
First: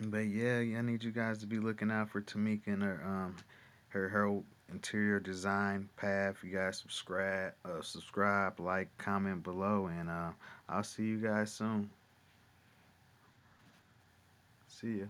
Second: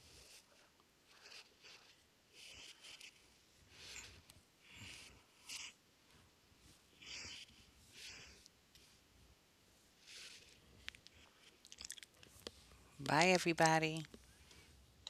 B: but yeah, I need you guys to be looking out for Tamika and her um Her Herald Interior Design Path. You guys subscribe, uh, subscribe, like, comment below, and uh, I'll see you guys soon.
A: Bye, everybody.
B: See ya.